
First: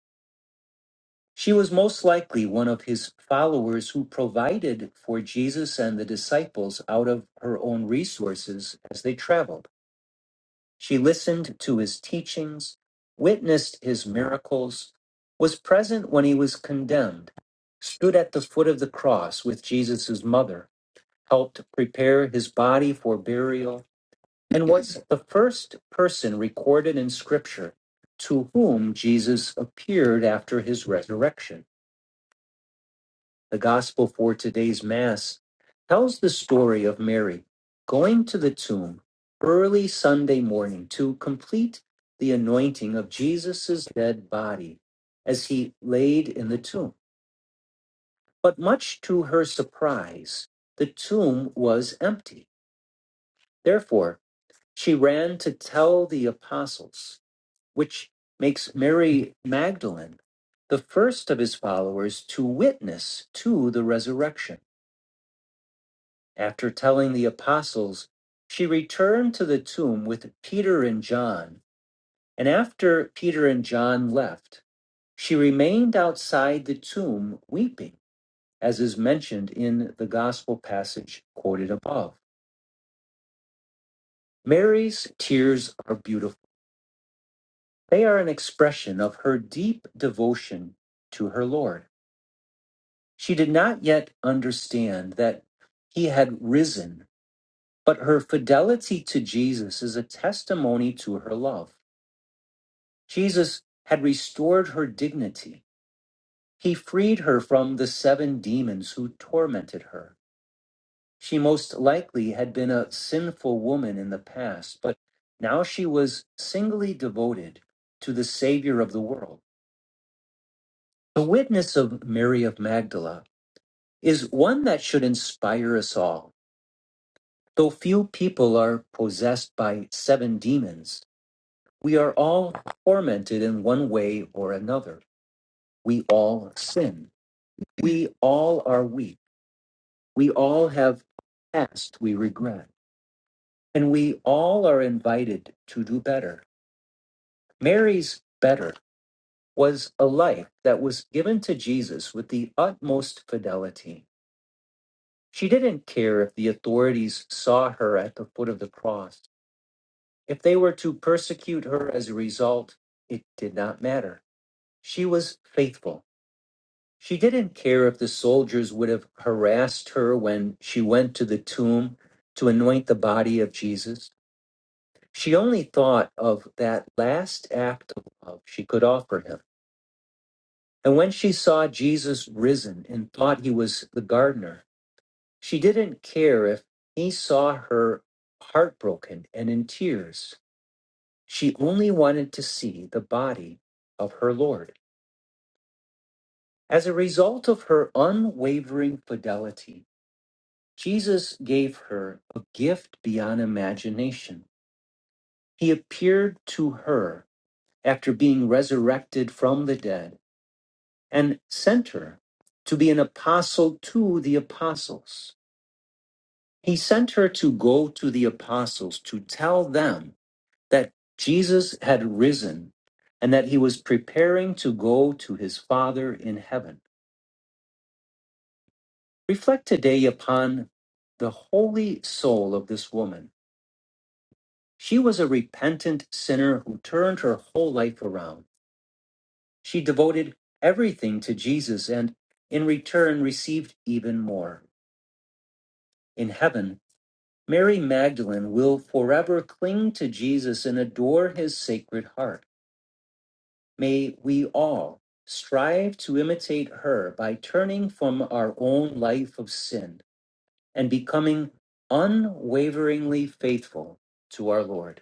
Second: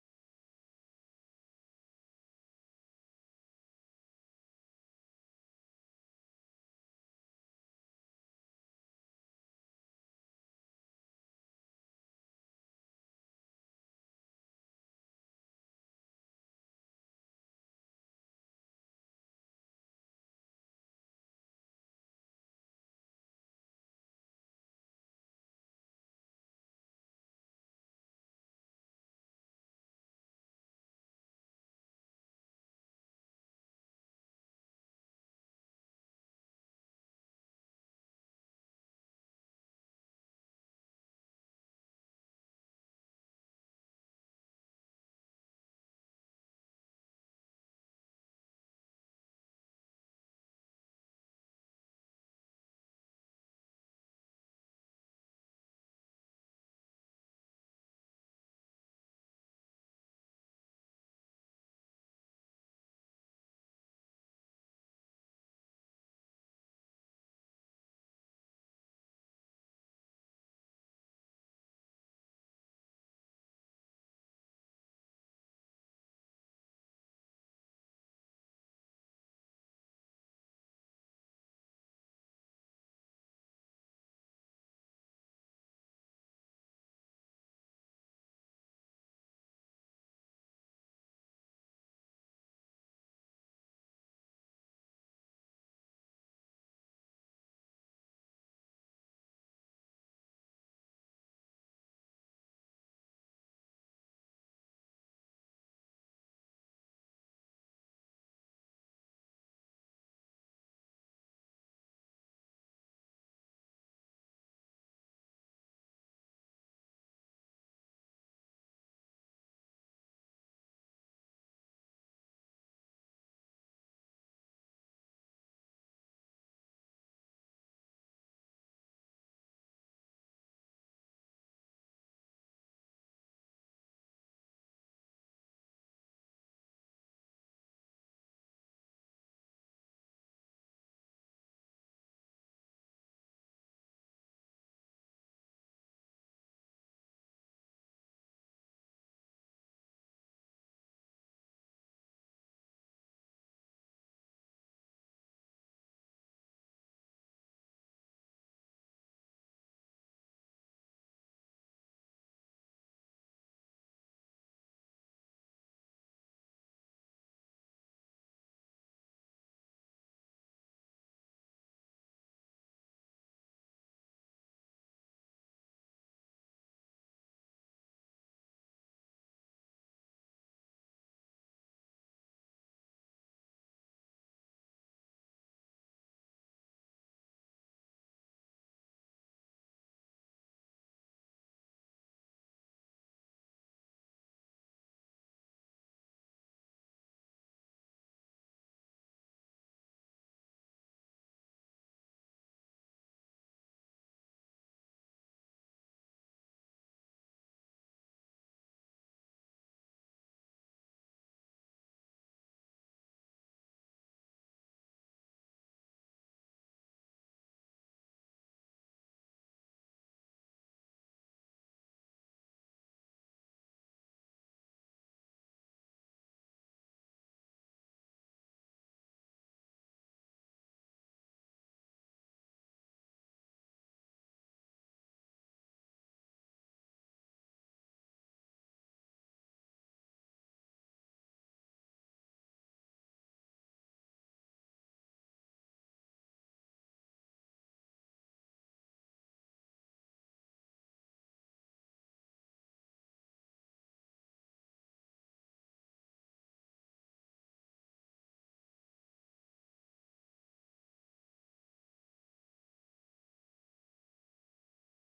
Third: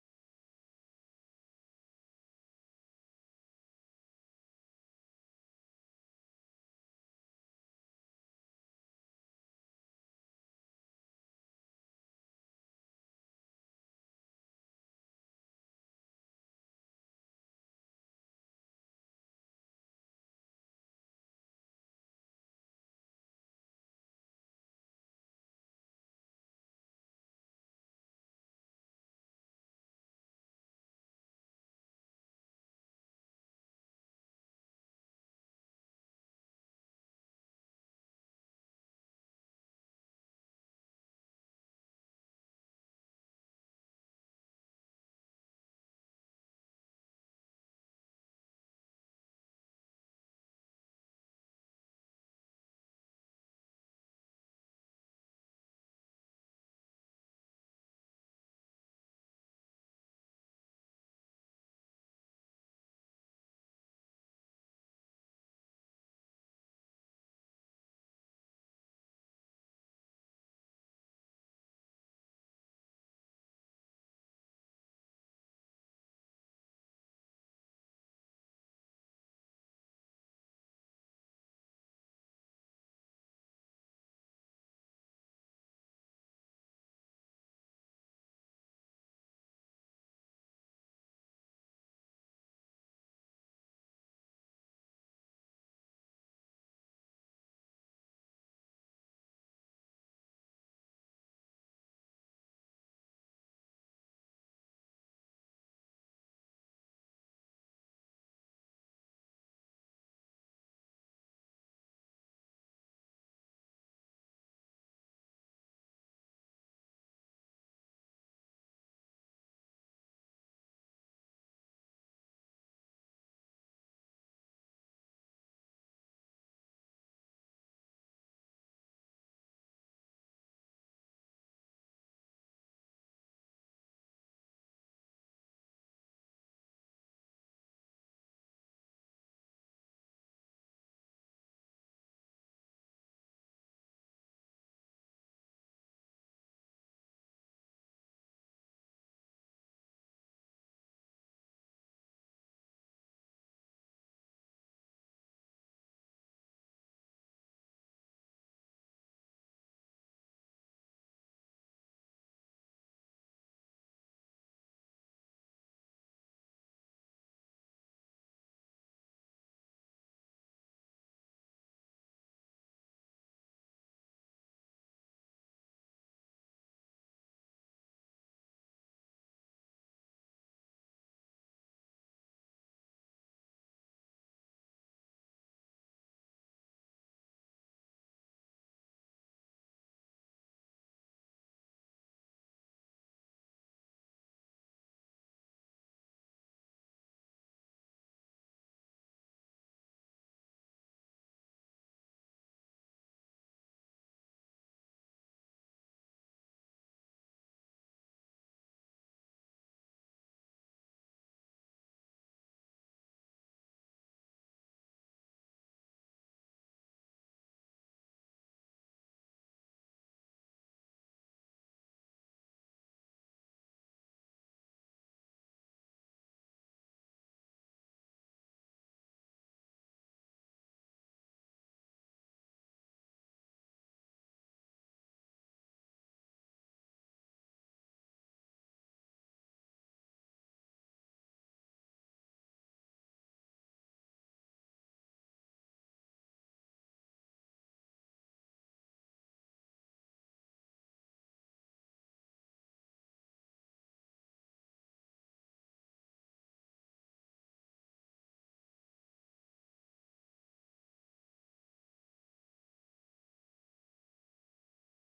She was most likely one of his followers who provided for Jesus and the disciples out of her own resources as they traveled. She listened to his teachings, witnessed his miracles, was present when he was condemned, stood at the foot of the cross with Jesus' mother, helped prepare his body for burial and was the first person recorded in Scripture to whom Jesus appeared after his resurrection. The gospel for today's Mass tells the story of Mary going to the tomb early Sunday morning to complete the anointing of Jesus' dead body as he laid in the tomb. But much to her surprise, the tomb was empty. Therefore, She ran to tell the apostles, which makes Mary Magdalene the first of his followers to witness to the resurrection. After telling the apostles, she returned to the tomb with Peter and John. And after Peter and John left, she remained outside the tomb weeping, as is mentioned in the gospel passage quoted above. Mary's tears are beautiful They are an expression of her deep devotion to her Lord. She did not yet understand that he had risen, but her fidelity to Jesus is a testimony to her love. Jesus had restored her dignity. He freed her from the seven demons who tormented her. She most likely had been a sinful woman in the past, but now she was singly devoted to the Savior of the world. The witness of Mary of Magdala is one that should inspire us all. Though few people are possessed by seven demons, we are all tormented in one way or another. We all sin. We all are weak. We all have past we regret. And we all are invited to do better. Mary's better was a life that was given to Jesus with the utmost fidelity. She didn't care if the authorities saw her at the foot of the cross. If they were to persecute her as a result, it did not matter. She was faithful. She didn't care if the soldiers would have harassed her when she went to the tomb to anoint the body of Jesus. She only thought of that last act of love she could offer him. And when she saw Jesus risen and thought he was the gardener, She didn't care if he saw her heartbroken and in tears. She only wanted to see the body of her Lord. As a result of her unwavering fidelity, Jesus gave her a gift beyond imagination. He appeared to her after being resurrected from the dead and sent her to be an apostle to the apostles. He sent her to go to the apostles to tell them that Jesus had risen and that he was preparing to go to his Father in heaven. Reflect today upon the holy soul of this woman. She was a repentant sinner who turned her whole life around. She devoted everything to Jesus and in return received even more. In heaven, Mary Magdalene will forever cling to Jesus and adore his sacred heart. May we all strive to imitate her by turning from our own life of sin and becoming unwaveringly faithful to our Lord.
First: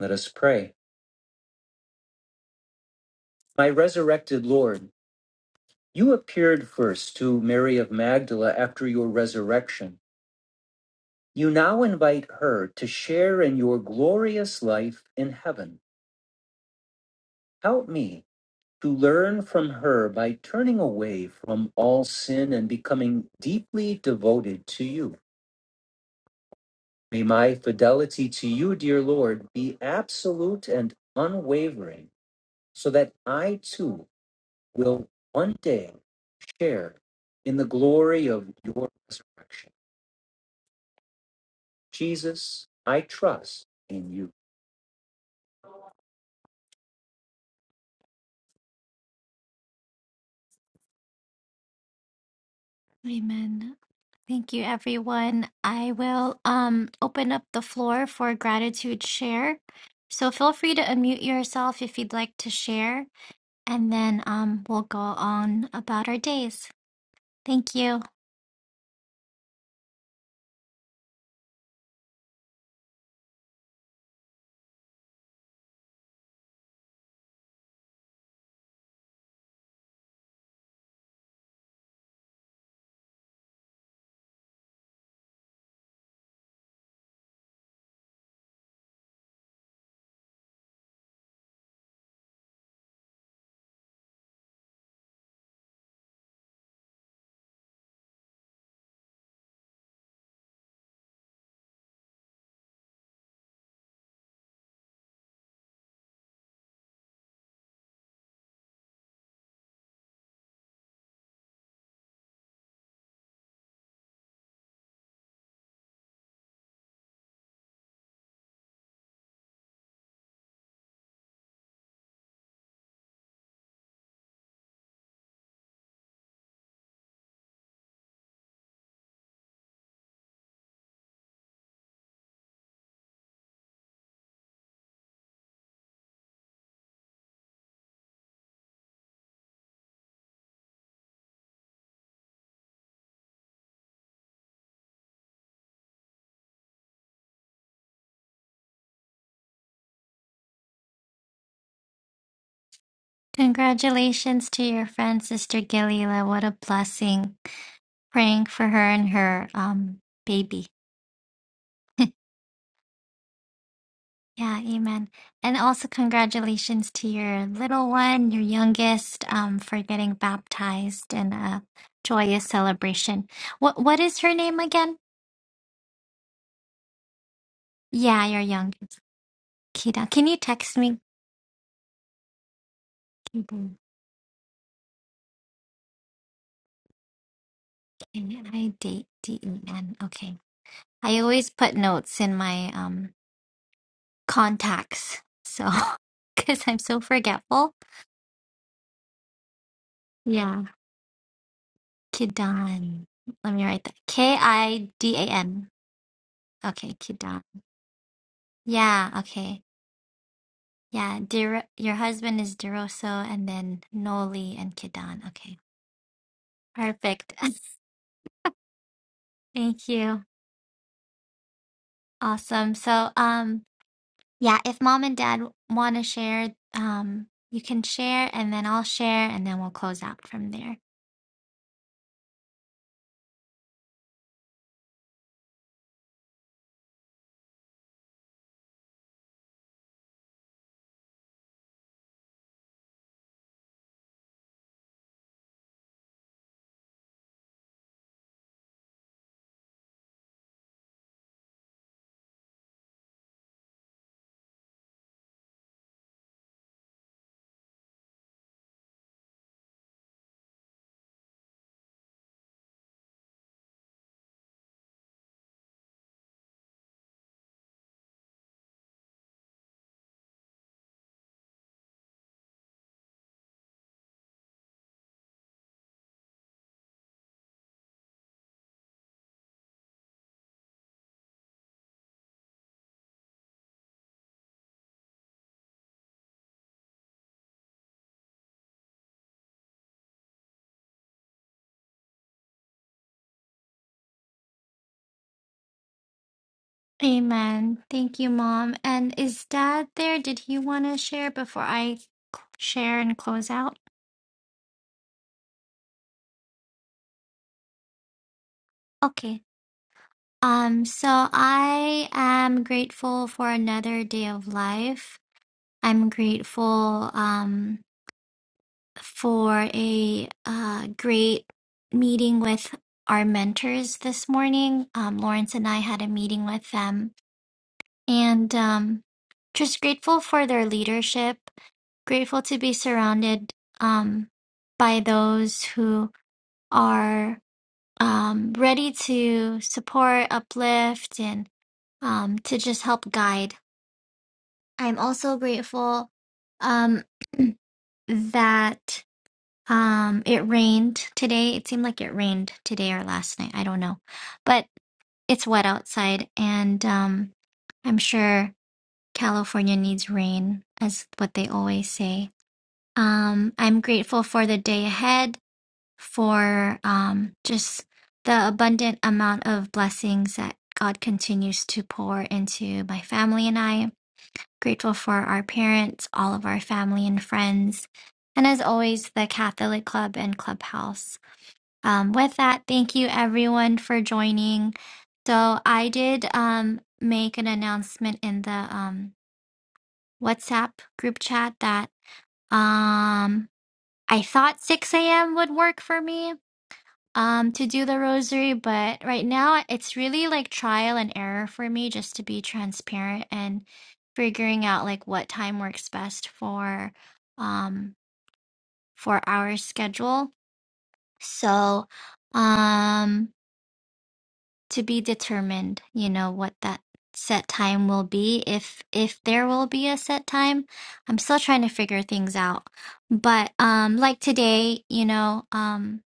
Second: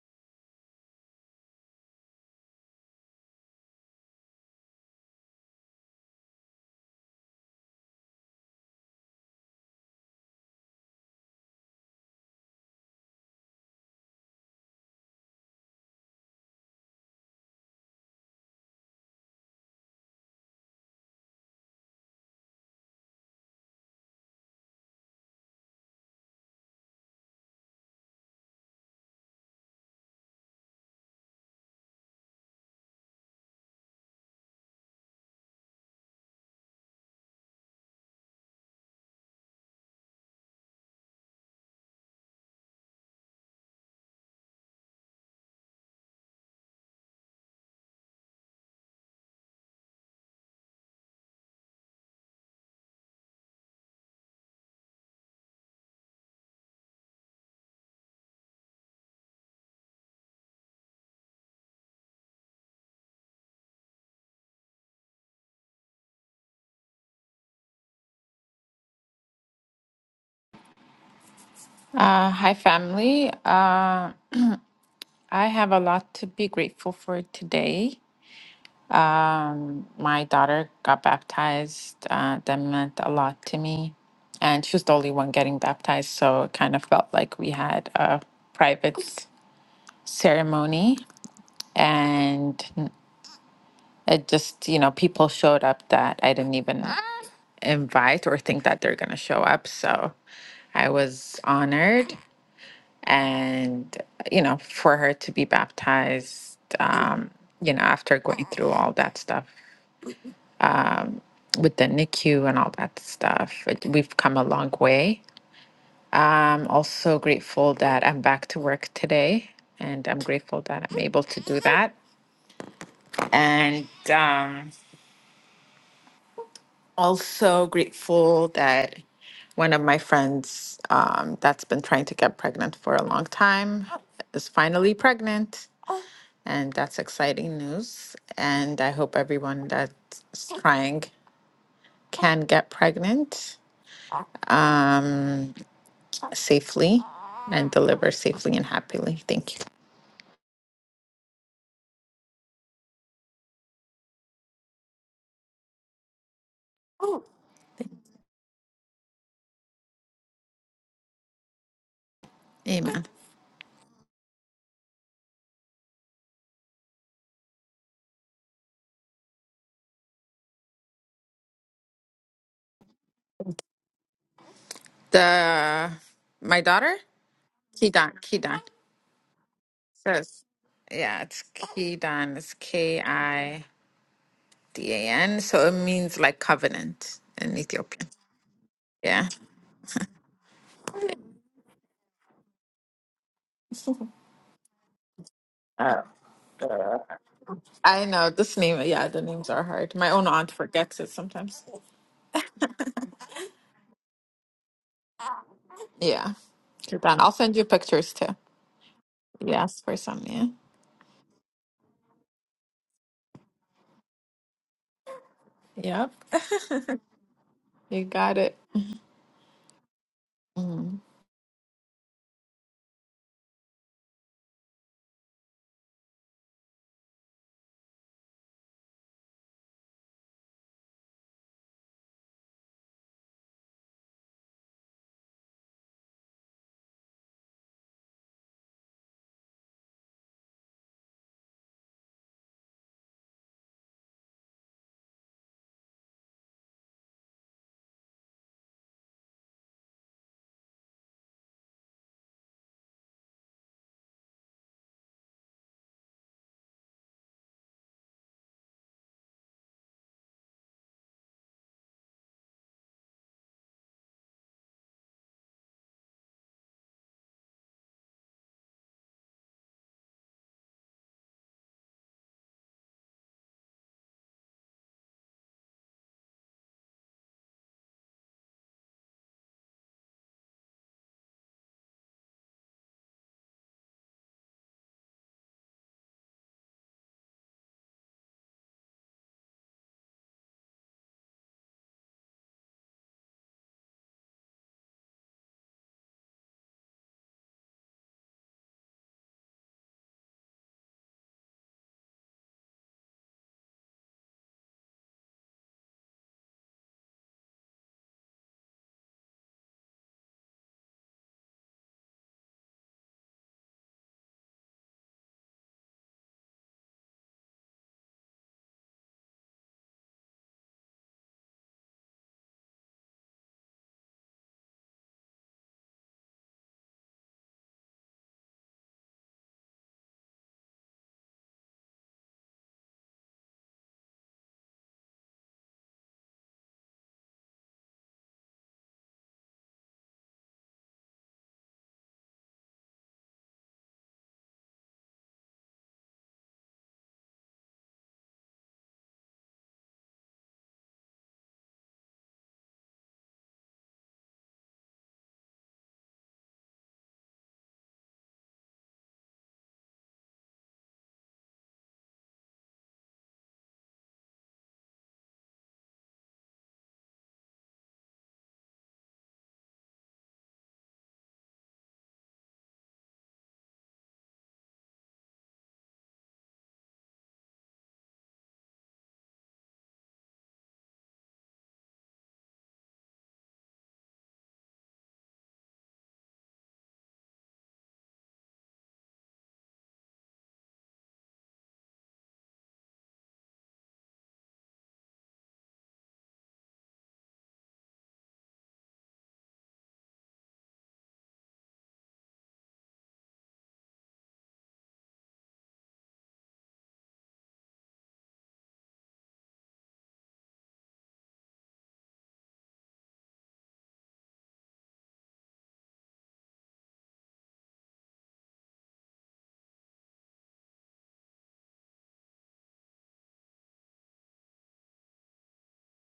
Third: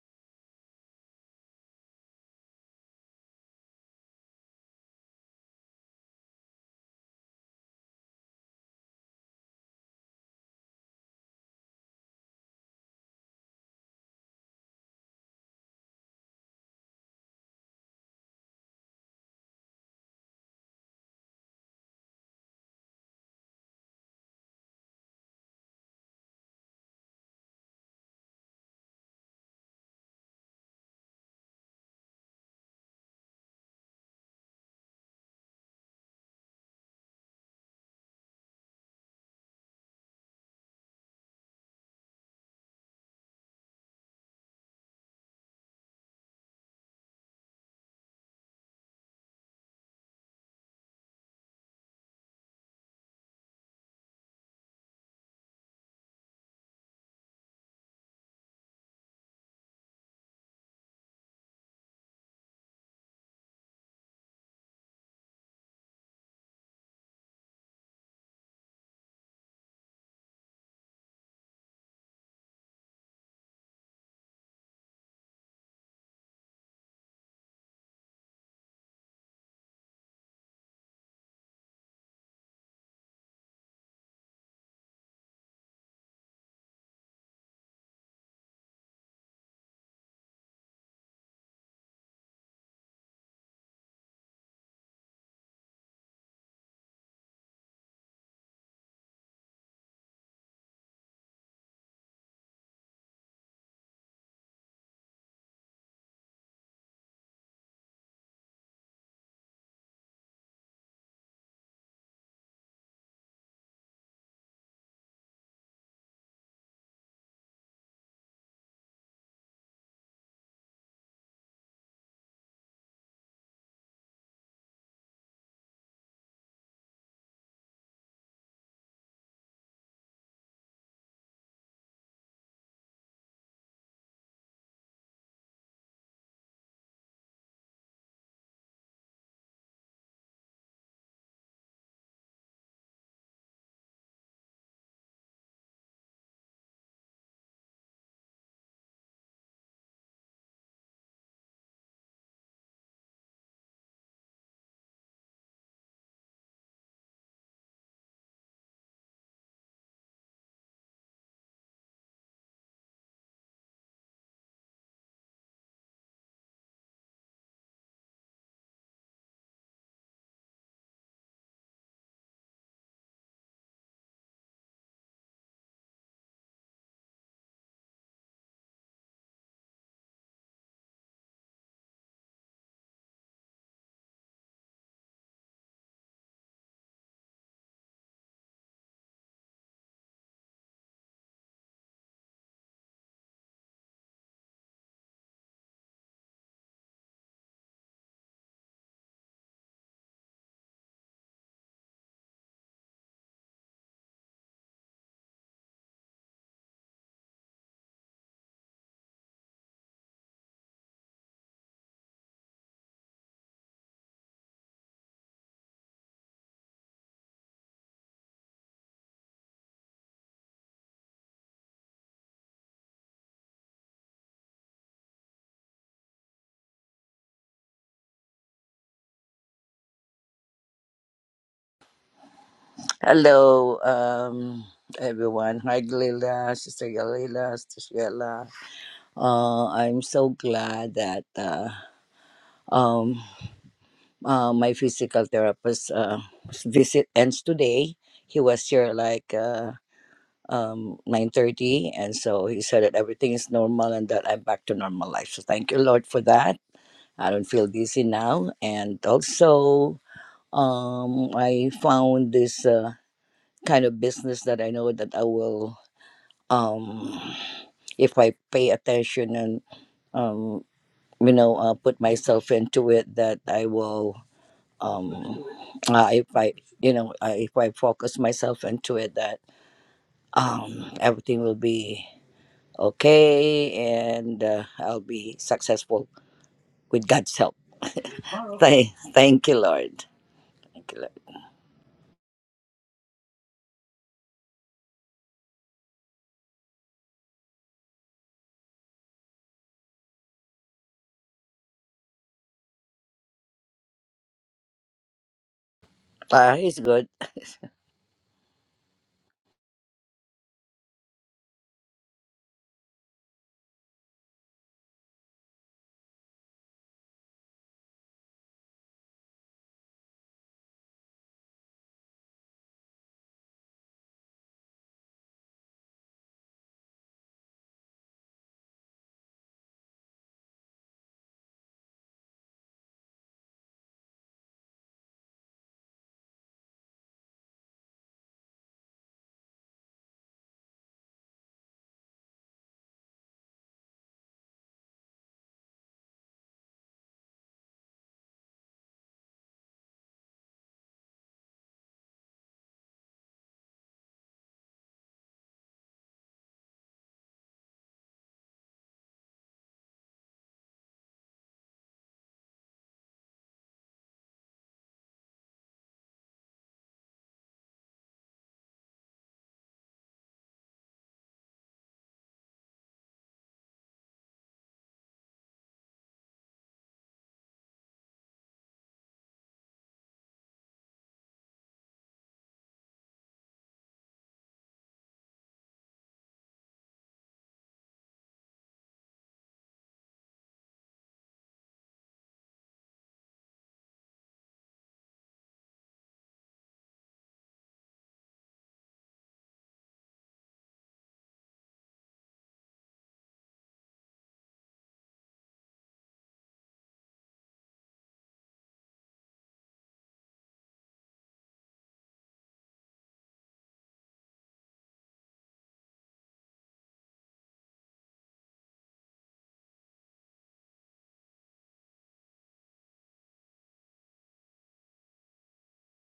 Let us pray. My resurrected Lord, you appeared first to Mary of Magdala after your resurrection. You now invite her to share in your glorious life in heaven. Help me to learn from her by turning away from all sin and becoming deeply devoted to you. May my fidelity to you, dear Lord, be absolute and unwavering, so that I too will one day share in the glory of your resurrection. Jesus, I trust in you. Amen. Thank you, everyone. I will um, open up the floor for gratitude share. So feel free to unmute yourself if you'd like to share, and then um, we'll go on about our days. Thank you.
Uh, hi, family. Uh, I have a lot to be grateful for today. Um, my daughter got baptized. Uh, that meant a lot to me. And she was the only one getting baptized. So it kind of felt like we had a private ceremony. And It just, you know, people showed up that I didn't even invite or think that they're going to show up. So I was honored. And, you know, for her to be baptized, um, you know, after going through all that stuff with the NICU and all that stuff, it, we've come a long way. I'm also grateful that I'm back to work today. And I'm grateful that I'm able to do that. And, um, also grateful that one of my friends um, that's been trying to get pregnant for a long time is finally pregnant. And that's exciting news. And I hope everyone that's trying can get pregnant um, safely and deliver safely and happily. Thank you.
Congratulations to your friend, Sister Galila. What a blessing. Praying for her and her um, baby.
Amen.
Yeah, amen. And also congratulations to your little one, your youngest, um, for getting baptized in a joyous celebration. What what is her name again?
The my daughter Kidan
Yeah, your
Kidan
youngest. Kida. Can you
says,
text me?
yeah, it's Kidan. It's K I.
Kiden.
D A N. So it means like covenant in Ethiopian.
Can I date
Yeah.
D E N? Okay. I always put notes in my um contacts. So
Uh,
because I'm
uh,
so forgetful.
I know this name. Yeah, the names are hard. My own aunt
Yeah.
forgets it sometimes.
Kidan. Let me write that. K E I D A N.
Yeah.
Okay,
you I'll
Kidan.
send you pictures too.
Yeah, okay.
Yes, for some.
Yeah, Dir your husband is Deroso and then Noli and Kidan. Okay.
Yeah. Yep.
Perfect.
you got it.
Thank you.
Mm-hmm.
Awesome. So, um yeah, if mom and dad want to share, um you can share and then I'll share and then we'll close out from there.
Hello, um, everyone. Hi, Glila, Sister Galila, Sister Sheila. Uh, I'm so glad that uh, um, uh, my physical therapist uh, visit ends today. He was here like uh, um, 9.30, and so he said that everything is normal and that I'm back to normal life. So thank you, Lord, for that. I don't feel dizzy now. And also, um, I found this uh, kind of business that I know that I will um if i pay attention and um you know uh, put myself into it that i will um uh, if i you know I, if i focus myself into it that um everything will be okay and uh, i'll be successful with god's help thank, thank you lord thank you lord
Amen. Thank you, mom. And is dad there? Did he want to share before I c- share and close out?
uh, he's good
Okay. Um so I am grateful for another day of life. I'm grateful um, for a uh, great meeting with our mentors this morning. Um, Lawrence and I had a meeting with them, and um, just grateful for their leadership. Grateful to be surrounded um, by those who are um, ready to support, uplift, and um, to just help guide. I'm also grateful um, that. Um, it rained today. It seemed like it rained today or last night. I don't know. But it's wet outside, and um, I'm sure California needs rain, as what they always say. Um, I'm grateful for the day ahead, for um, just the abundant amount of blessings that God continues to pour into my family and I grateful for our parents, all of our family and friends, and as always, the Catholic Club and Clubhouse. Um, with that, thank you everyone for joining. So I did um, make an announcement in the um, WhatsApp group chat that um, I thought 6 a.m. would work for me, um to do the rosary, but right now it's really like trial and error for me just to be transparent and figuring out like what time works best for um for our schedule. So, um to be determined, you know, what that set time will be if if there will be a set time. I'm still trying to figure things out. But um like today, you know, um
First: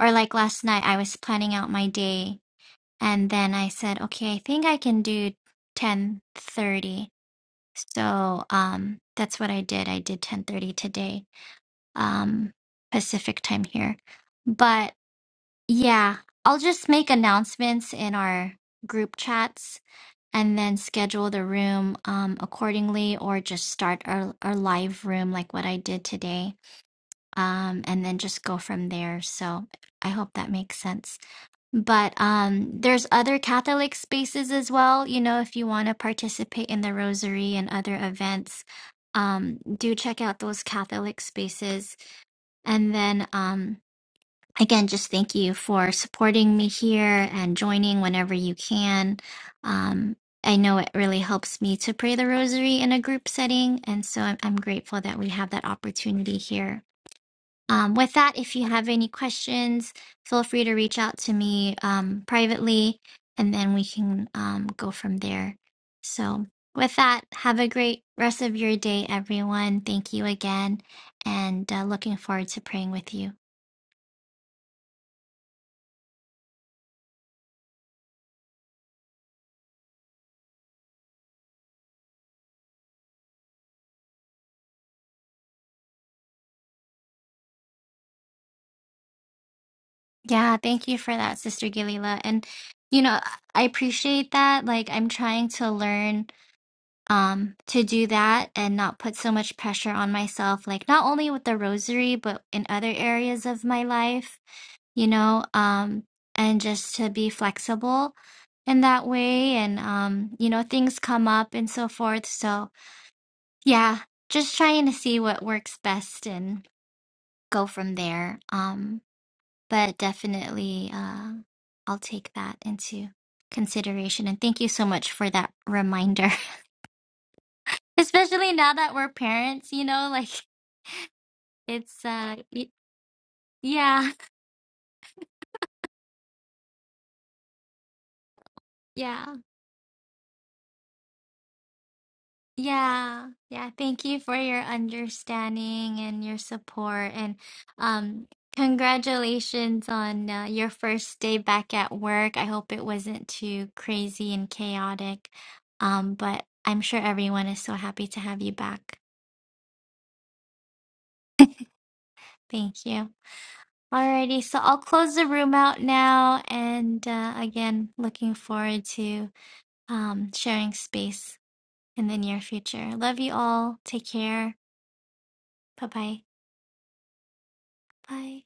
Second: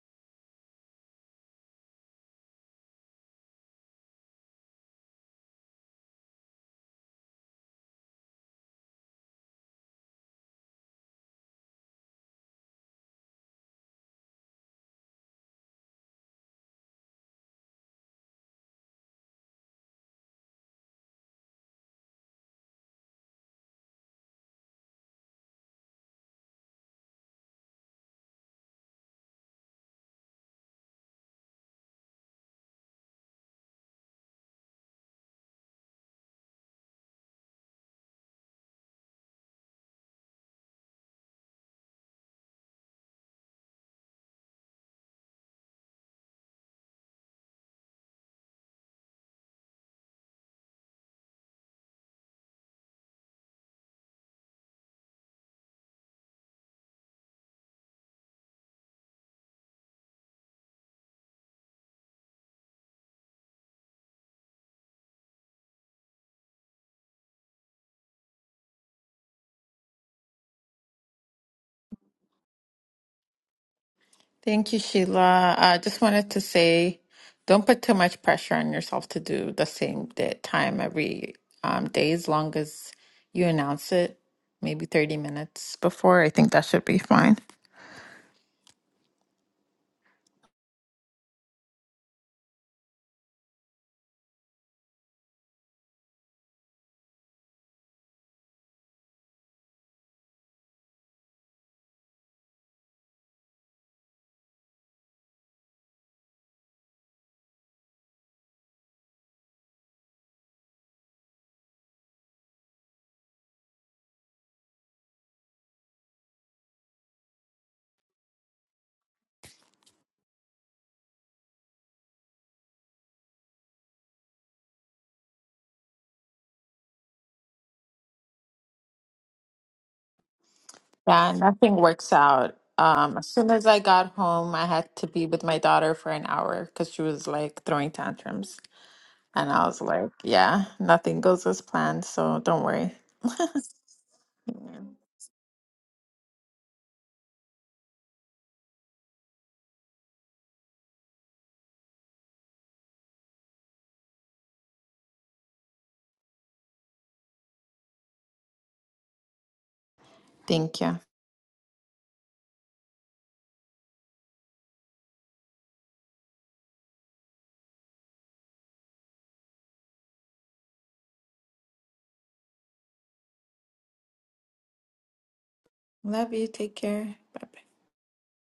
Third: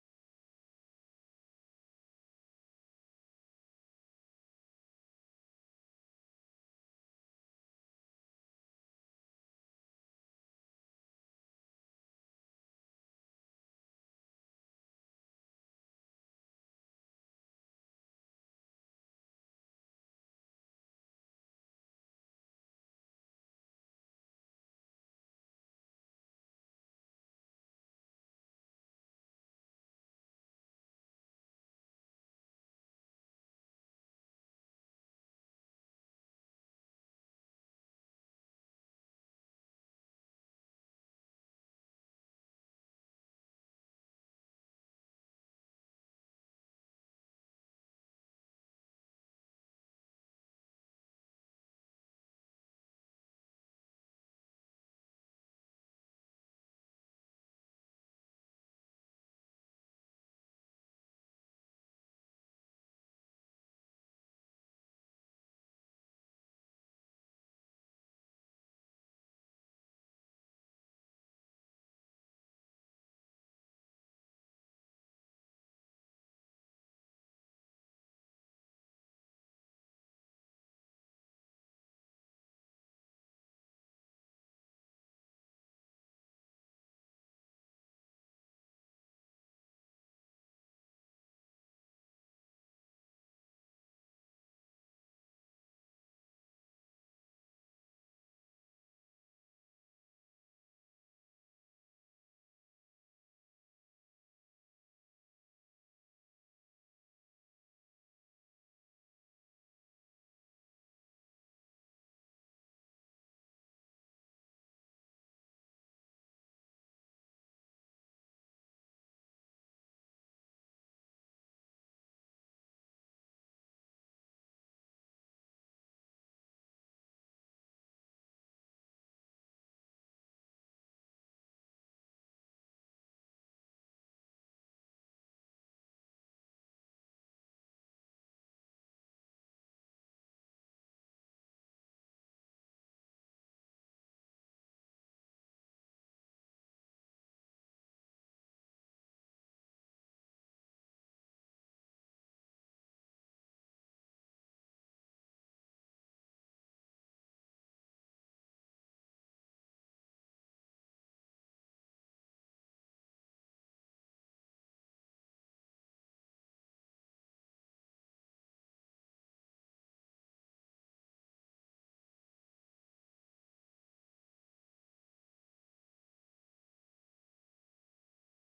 or like last night I was planning out my day And then I said, okay, I think I can do 10:30. So um, that's what I did. I did 10:30 today, um, Pacific time here. But yeah, I'll just make announcements in our group chats and then schedule the room um, accordingly or just start our, our live room like what I did today um, and then just go from there. So I hope that makes sense. But um, there's other Catholic spaces as well. You know, if you want to participate in the Rosary and other events, um, do check out those Catholic spaces. And then um, again, just thank you for supporting me here and joining whenever you can. Um, I know it really helps me to pray the Rosary in a group setting, and so I'm, I'm grateful that we have that opportunity here. Um, with that, if you have any questions, feel free to reach out to me um, privately, and then we can um, go from there. So, with that, have a great rest of your day, everyone. Thank you again, and uh, looking forward to praying with you.
Thank you, Sheila. I just wanted to say, don't put too much pressure on yourself to do the same day, time every um, day, as long as you announce it, maybe 30 minutes before. I think that should be fine.
Yeah, thank you for that, Sister Galila. And, you know, I appreciate that. Like, I'm trying to learn um to do that and not put so much pressure on myself like not only with the rosary but in other areas of my life you know um and just to be flexible in that way and um you know things come up and so forth so yeah just trying to see what works best and go from there um but definitely uh I'll take that into consideration and thank you so much for that reminder Especially now that we're parents, you know, like
Yeah, nothing
it's
works
uh
out.
y-
Um, as soon as I got
yeah,
home, I had to be with my daughter for an hour because she was like throwing tantrums.
yeah.
And I was like, yeah, nothing goes as planned, so don't worry.
Yeah. Yeah, thank you for your
Yeah.
understanding and your support and um congratulations on uh, your first day back at work. I hope it wasn't too crazy and chaotic. Um but I'm sure everyone is so happy to have you back.
Thank you.
Thank you. Alrighty, so I'll close the room out now and uh, again, looking forward to um, sharing space in the near future. Love you all. Take care. Bye-bye.
Love you. Take care. Bye bye.
Bye.